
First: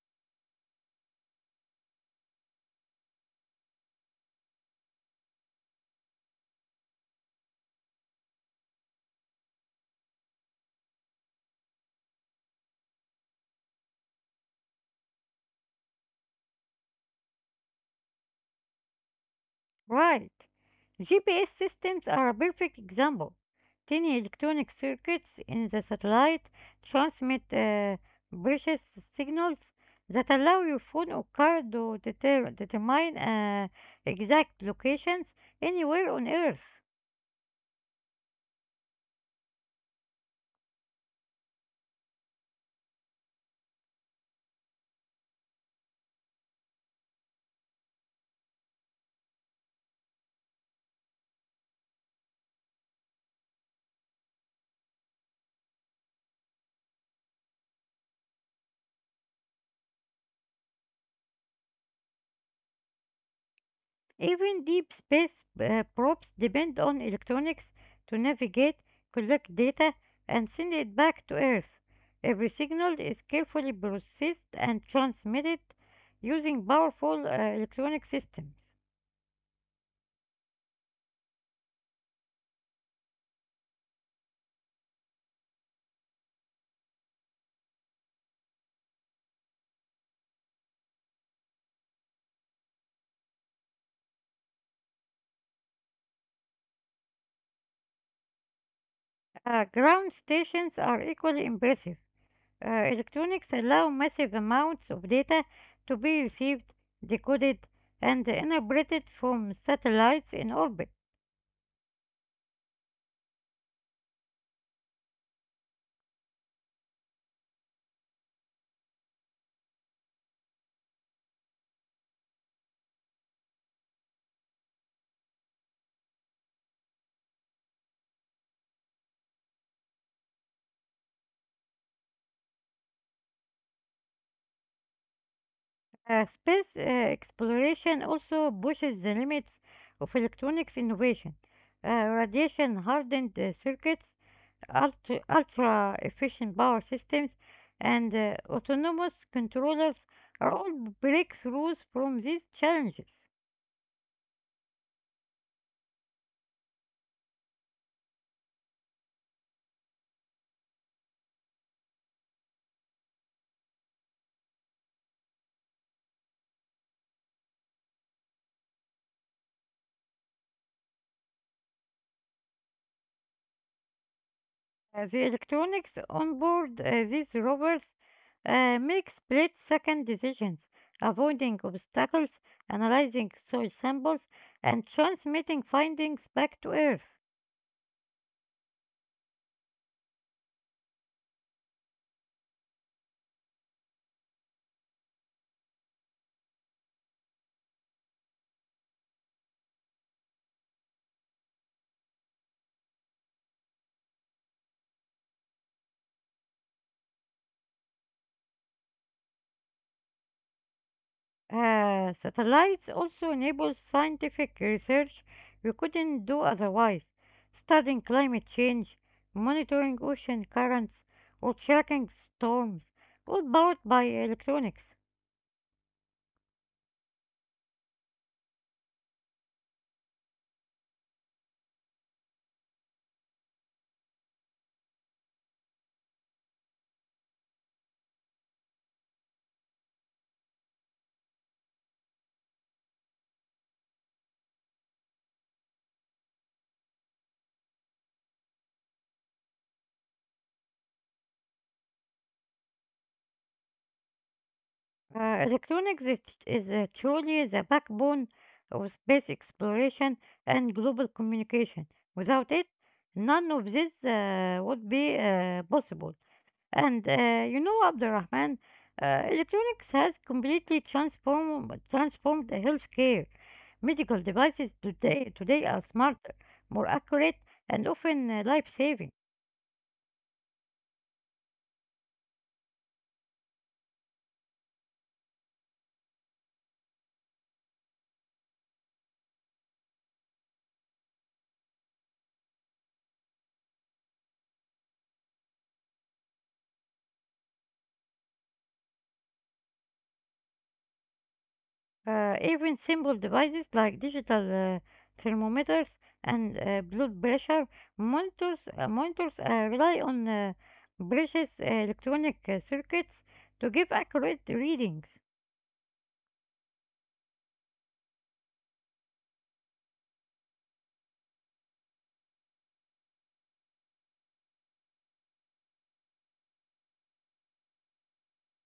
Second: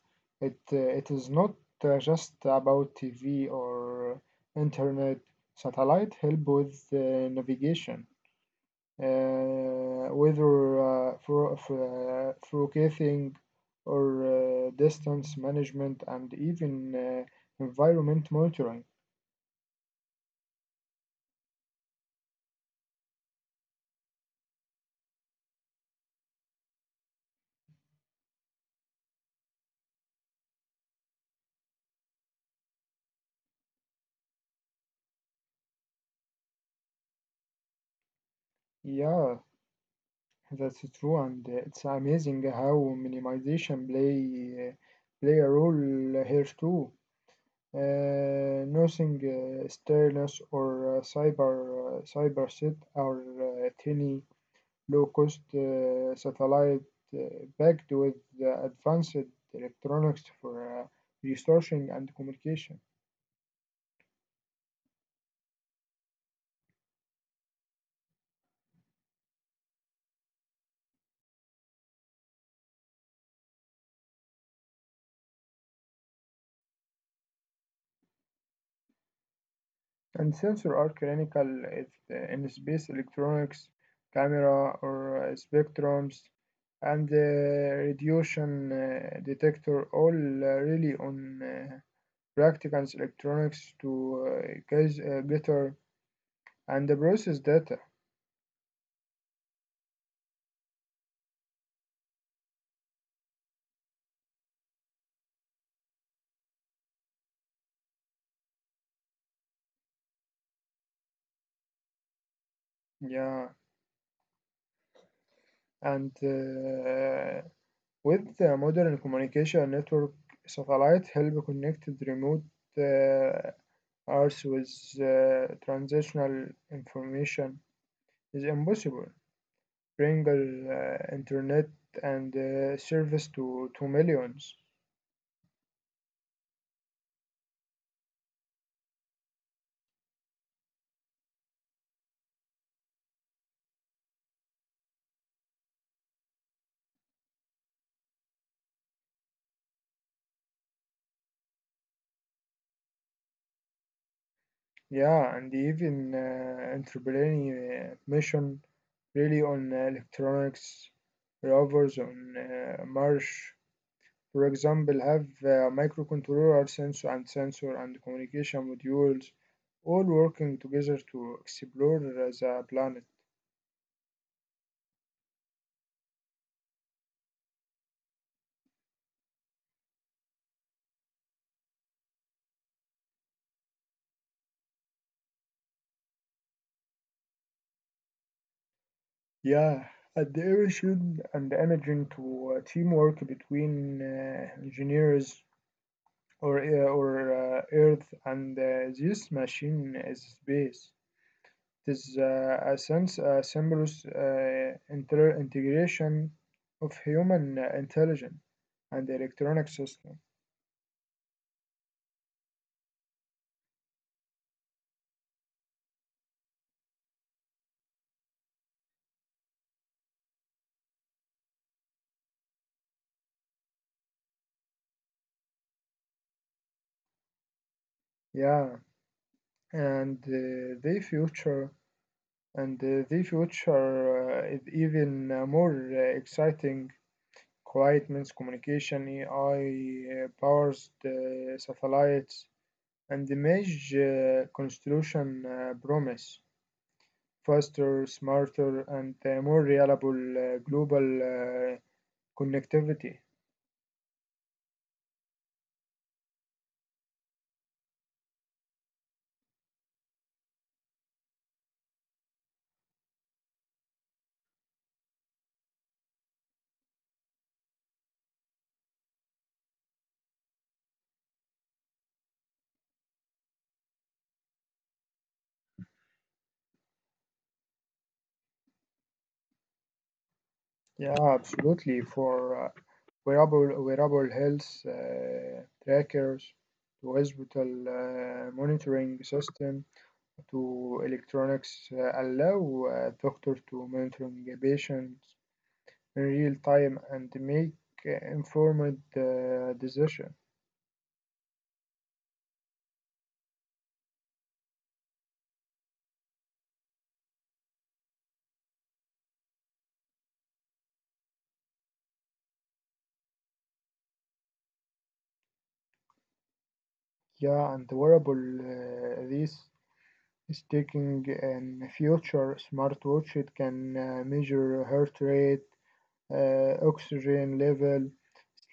it it is not just about TV or internet. Satellite help with navigation whether forecasting or distance management and even environment monitoring.
Right. GPS systems are a perfect example. Tiny electronic circuits in the satellite transmit precious signals that allow your phone or car to determine exact locations anywhere on Earth.
Yeah, that's true, and it's amazing how minimization play a role here too. Nothing stillness or cyber set are tiny low-cost satellite uh, packed with advanced electronics for researching and communication.
Even deep space probes depend on electronics to navigate, collect data, and send it back to Earth. Every signal is carefully processed and transmitted using powerful electronic systems.
And sensors are clinical if, in space electronics, camera or spectrums, and radiation detector, all really on practicals electronics to gather and the process data.
Ground stations are equally impressive. Electronics allow massive amounts of data to be received, decoded, and interpreted from satellites in orbit.
Yeah, and with the modern communication network, satellite help connect the remote uh, Earth with transitional information is impossible. Bring internet and service to millions.
Space exploration also pushes the limits of electronics innovation. Uh, radiation hardened circuits, ultra efficient power systems, and autonomous controllers are all breakthroughs from these challenges.
Yeah, and even entrepreneurial mission really on electronics, rovers on Mars, for example, have microcontroller, sensor and communication modules all working together to explore the planet.
The electronics on board these rovers make split second decisions, avoiding obstacles, analyzing soil samples, and transmitting findings back to Earth.
Yeah, and the emission and the imaging to teamwork between engineers or Earth and this machine is space. It is a seamless integration of human intelligence and electronic system.
Satellites also enable scientific research we couldn't do otherwise, studying climate change, monitoring ocean currents, or tracking storms, all powered by electronics.
Yeah. and the future and The future is even more exciting quiet means communication AI powers the satellites and image constellation promise faster smarter and more reliable global connectivity.
Electronics is truly the backbone of space exploration and global communication. Without it, none of this would be possible. And you know, Abdurrahman, electronics has completely transformed the healthcare. Medical devices today are smarter, more accurate, and often life-saving.
Yeah, absolutely. For uh, wearable health trackers to hospital monitoring system to electronics allow doctors to monitoring patients in real time and make informed decision.
Even simple devices like digital thermometers and blood pressure monitors rely on precious electronic circuits to give accurate readings.
Yeah, and wearable this is taking in future smartwatch. It can measure heart rate, oxygen level,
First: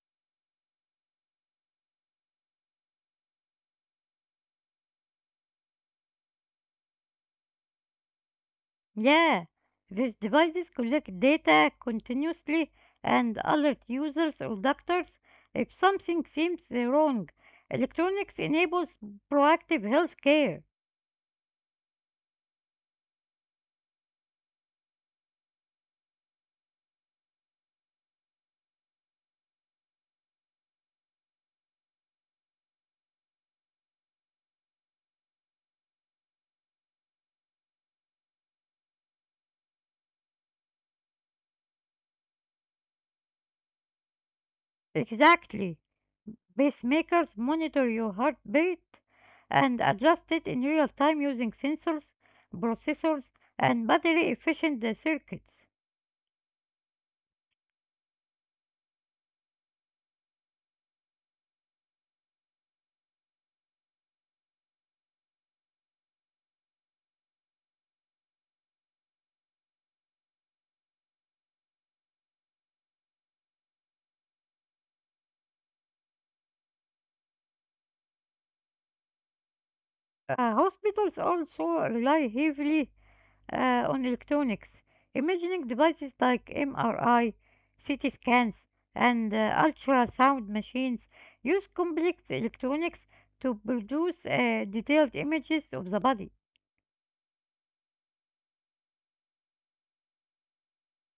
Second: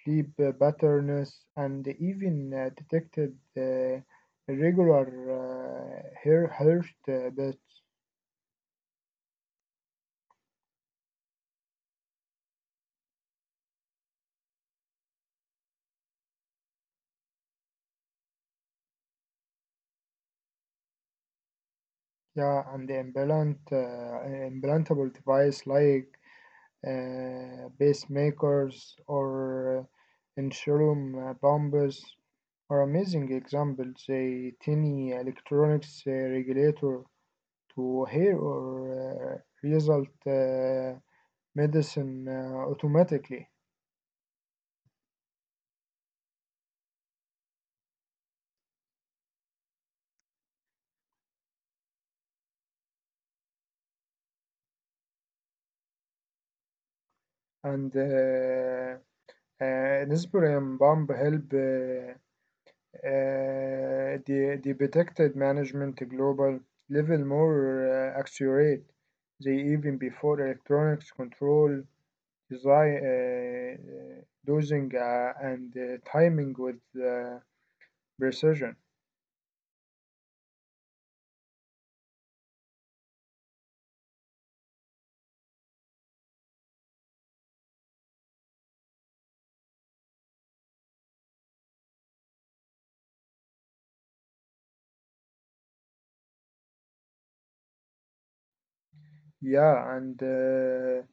sleep patterns, and even detected irregular hair heart beats.
Yeah, these devices collect data continuously and alert users or doctors if something seems wrong. Electronics enables proactive health care.
Yeah, and implantable device like pacemakers or insulin pumps are amazing examples. A tiny electronics regulator to hair or result medicine automatically.
Exactly. Pacemakers monitor your heartbeat and adjust it in real time using sensors, processors, and battery efficient circuits.
And This program help the detected management global level more accurate. They even before electronics control design dosing and timing with precision.
Hospitals also rely heavily on electronics. Imaging devices like MRI, CT scans, and ultrasound machines use complex electronics to produce detailed images of the body.
Yeah, and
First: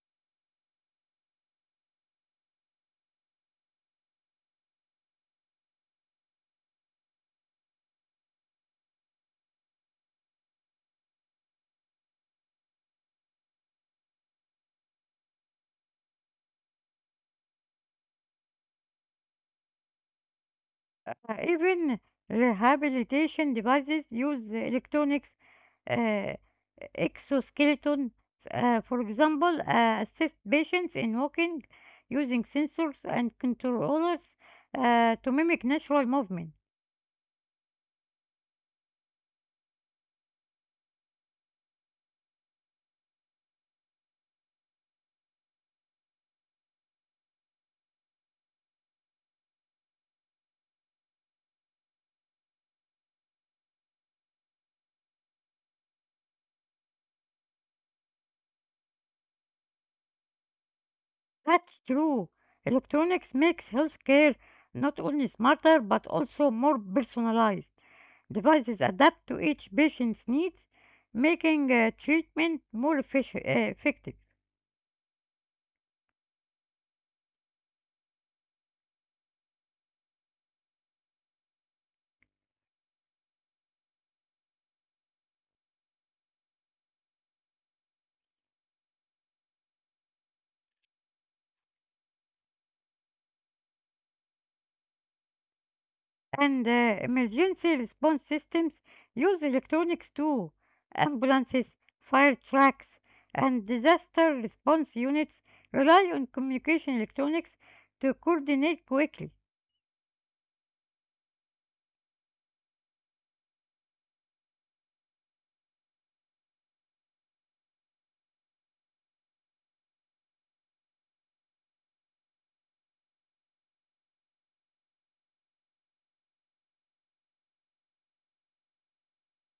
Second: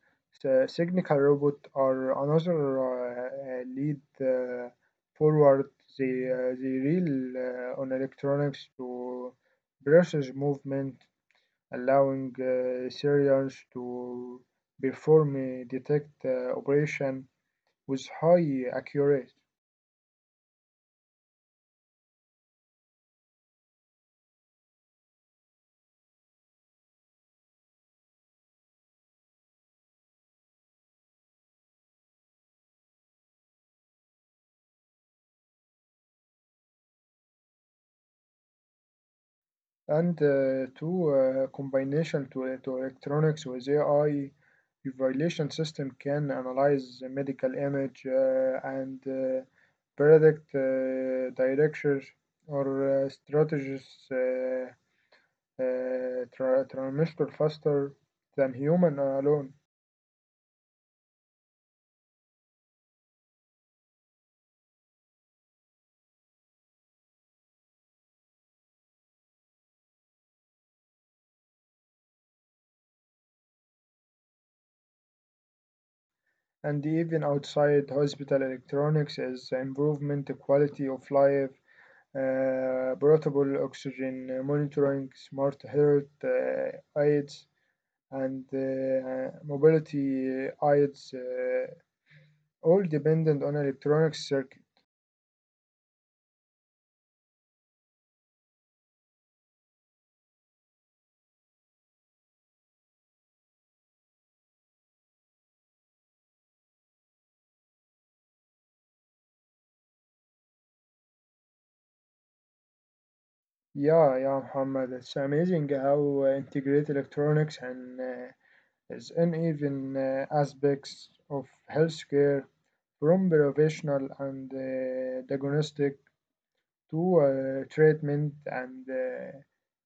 the Signical Robot are another lead forward. They rely on electronics to process movement, allowing Syrians to perform a detect operation with high accuracy.
Even rehabilitation devices use electronics uh, exoskeleton. For example, assist patients in walking using sensors and controllers to mimic natural movement.
And two combination to electronics with AI evaluation system can analyze the medical image and predict directions or strategies uh, trimester faster than human alone.
That's true. Electronics makes healthcare not only smarter but also more personalized. Devices adapt to each patient's needs, making treatment more effective.
And even outside hospital electronics is improvement quality of life, portable oxygen monitoring, smart health aids, and mobility aids all dependent on electronic circuit.
And emergency response systems use electronics too. Ambulances, fire trucks, and disaster response units rely on communication electronics to coordinate quickly.
Yeah, Muhammad. It's amazing how integrate electronics and its uneven aspects of healthcare, from professional and diagnostic to treatment and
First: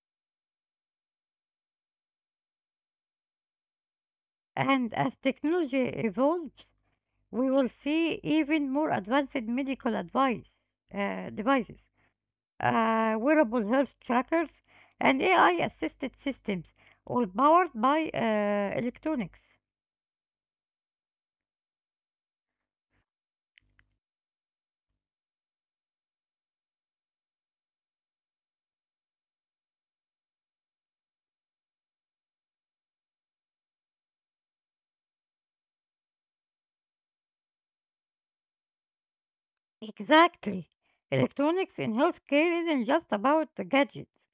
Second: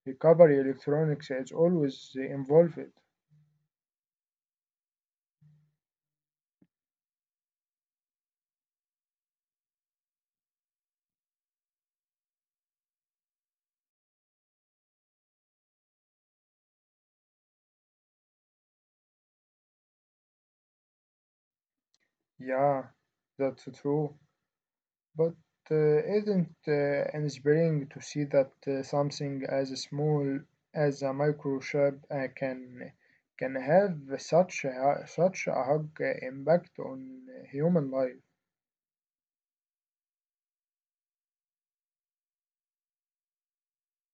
recovery. Electronics is always involved.
And as technology evolves, we will see even more advanced medical advice devices, wearable health trackers, and AI-assisted systems, all powered by electronics.
Yeah, that's true. But uh, isn't inspiring to see that something as small as a microchip can have such a hug impact on human life?
Exactly. Electronics in healthcare isn't just about the gadgets.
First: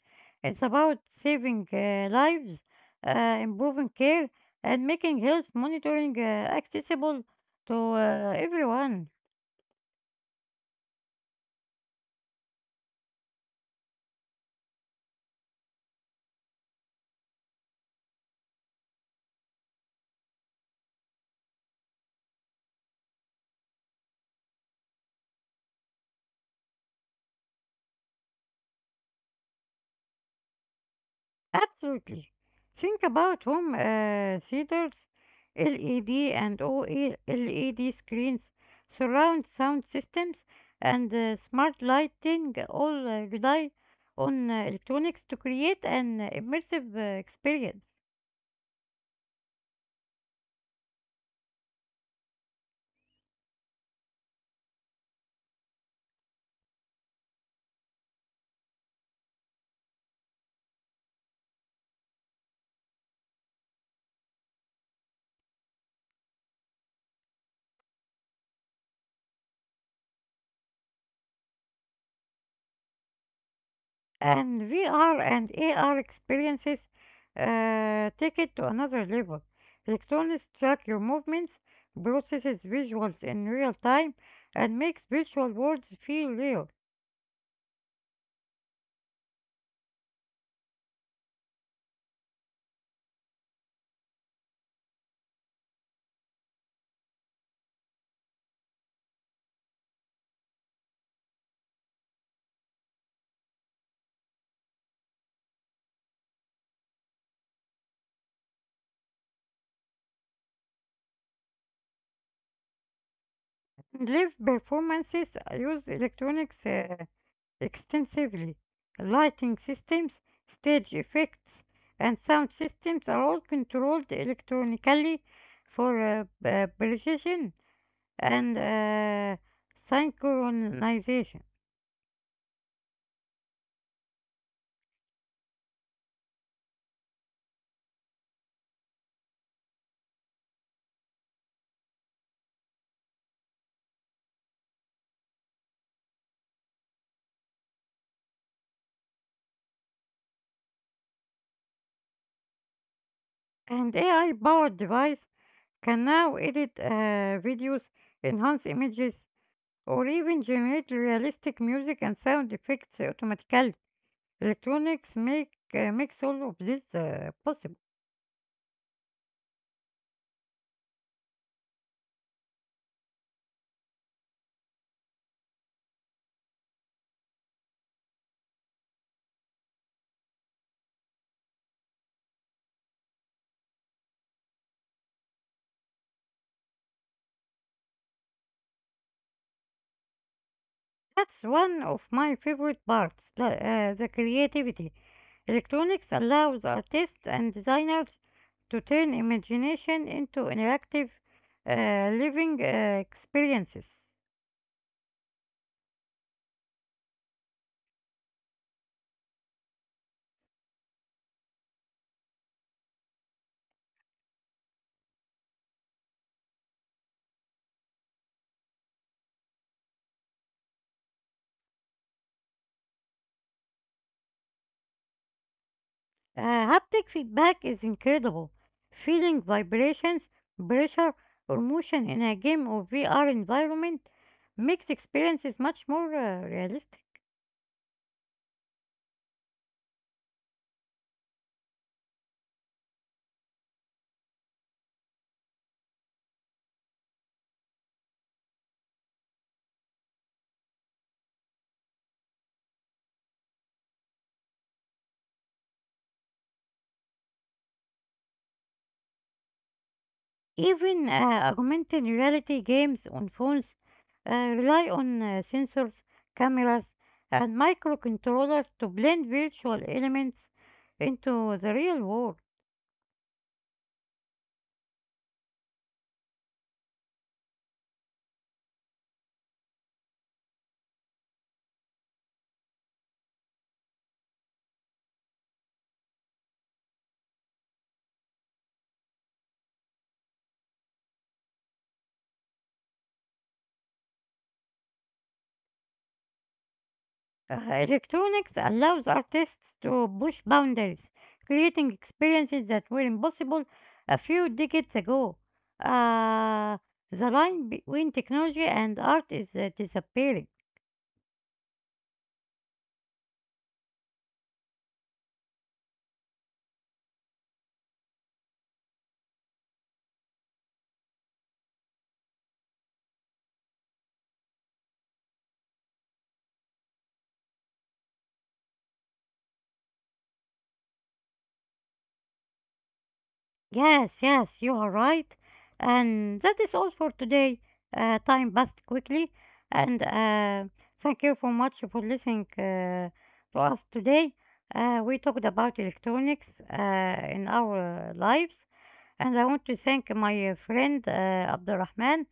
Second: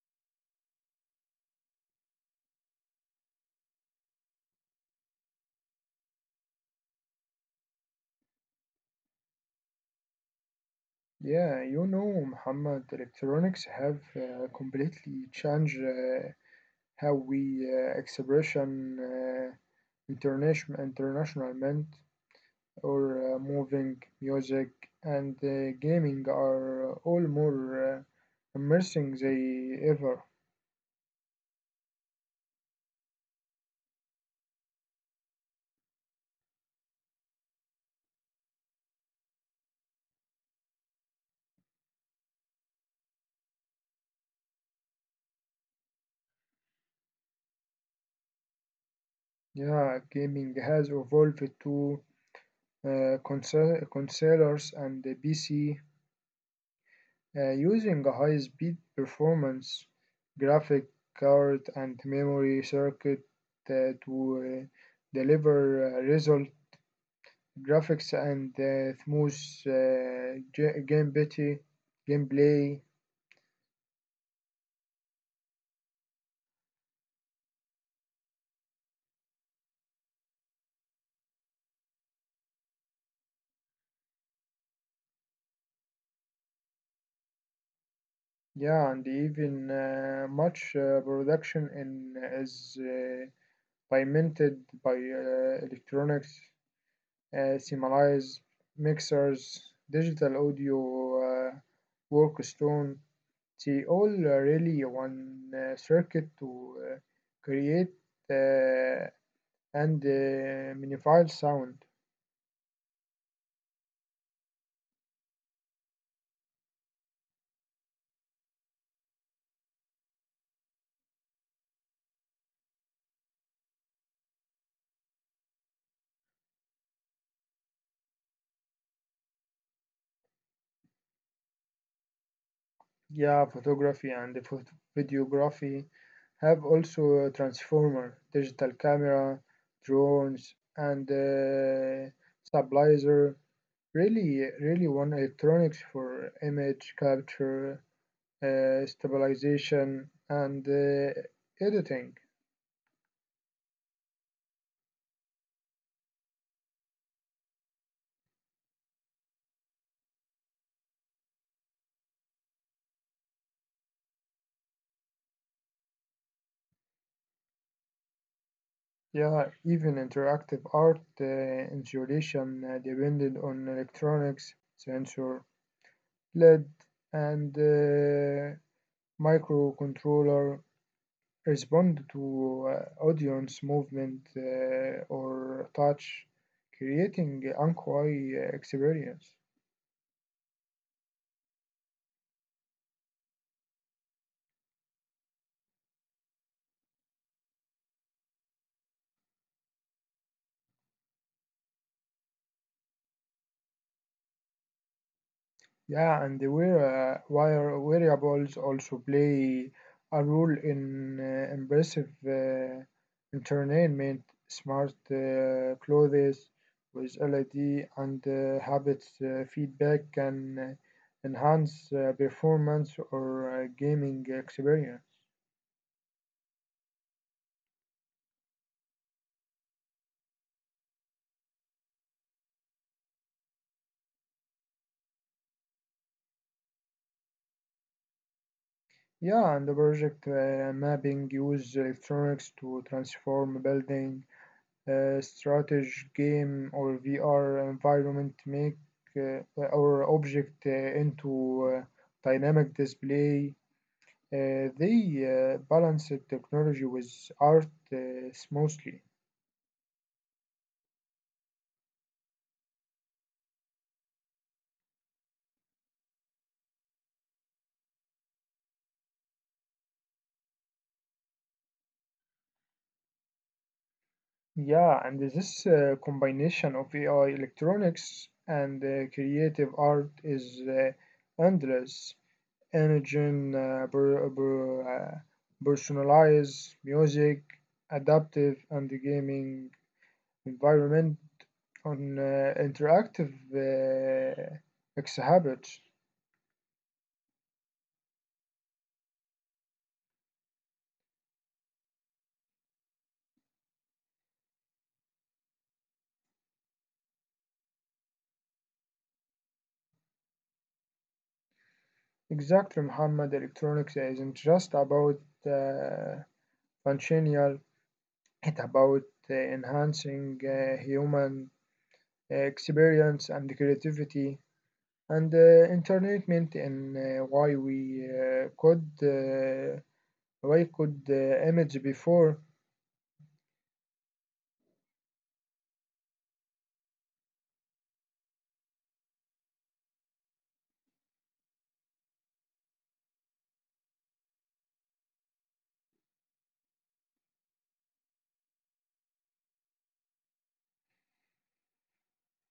It's about saving lives, improving care, and making health monitoring accessible to everyone.
Yeah, you know, Muhammad, electronics have completely changed how we expression uh, international or moving, music, and gaming are all more immersing than ever.
Absolutely. Think about home theaters, LED and OLED screens, surround sound systems, and smart lighting all rely on electronics to create an immersive experience.
Yeah, gaming has evolved to consoles and the PC using a high speed performance graphic card and memory circuit to deliver result graphics and smooth uh, ge- gameplay gameplay.
And VR and AR experiences take it to another level. Electronics track your movements, processes visuals in real time, and makes virtual worlds feel real.
Yeah, and even much production in is pimented by electronics, similes, mixers, digital audio, workstone. They all really one circuit to create uh, and magnified sound.
Live performances use electronics extensively. Lighting systems, stage effects, and sound systems are all controlled electronically for precision and synchronization.
Yeah, photography and videography have also transformer, digital camera, drones, and stabilizer. Really, one electronics for image capture, stabilization, and editing.
And AI powered device can now edit videos, enhance images, or even generate realistic music and sound effects automatically. Electronics makes all of this possible.
Yeah, even interactive art installation depended on electronics, sensor, LED, and microcontroller respond to audience movement or touch, creating unquiet experience.
That's one of my favorite parts, the creativity. Electronics allows artists and designers to turn imagination into interactive, living experiences.
Yeah, and where variables also play a role in impressive entertainment, smart clothes with LED and habits feedback can enhance performance or gaming experience.
Uh, haptic feedback is incredible. Feeling vibrations, pressure, or motion in a game or VR environment makes experiences much more realistic.
Yeah, and the project mapping use electronics to transform building, strategy, game, or VR environment make our object into dynamic display. They balance the technology with art smoothly.
Even augmented reality games on phones rely on sensors, cameras, and microcontrollers to blend virtual elements into the real world.
Yeah, and this combination of AI electronics and creative art is endless. Energy personalized music, adaptive and gaming environment on interactive exhibits.
Electronics allows artists to push boundaries, creating experiences that were impossible a few decades ago. Uh, the line between technology and art is disappearing.
Exactly, Muhammad. Electronics isn't just about uh, functional, it's about enhancing human experience and creativity and entertainment and why could the image before?
Yes, yes, you are right. And that is all for today. Time passed quickly. And thank you so much for listening to us today. We talked about electronics in our lives. And I want to thank my friend Abdurrahman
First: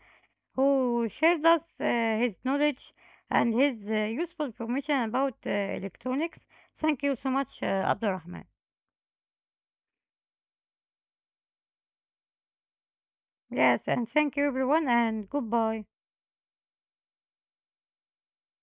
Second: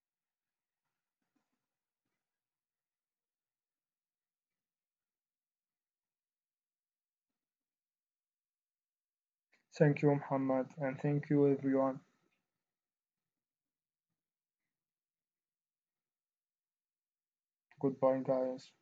who shared us his knowledge and his useful information about electronics. Thank you so much, Abdurrahman.
Thank you, Muhammad, and thank you, everyone.
Yes, and thank you everyone, and goodbye.
Goodbye, guys.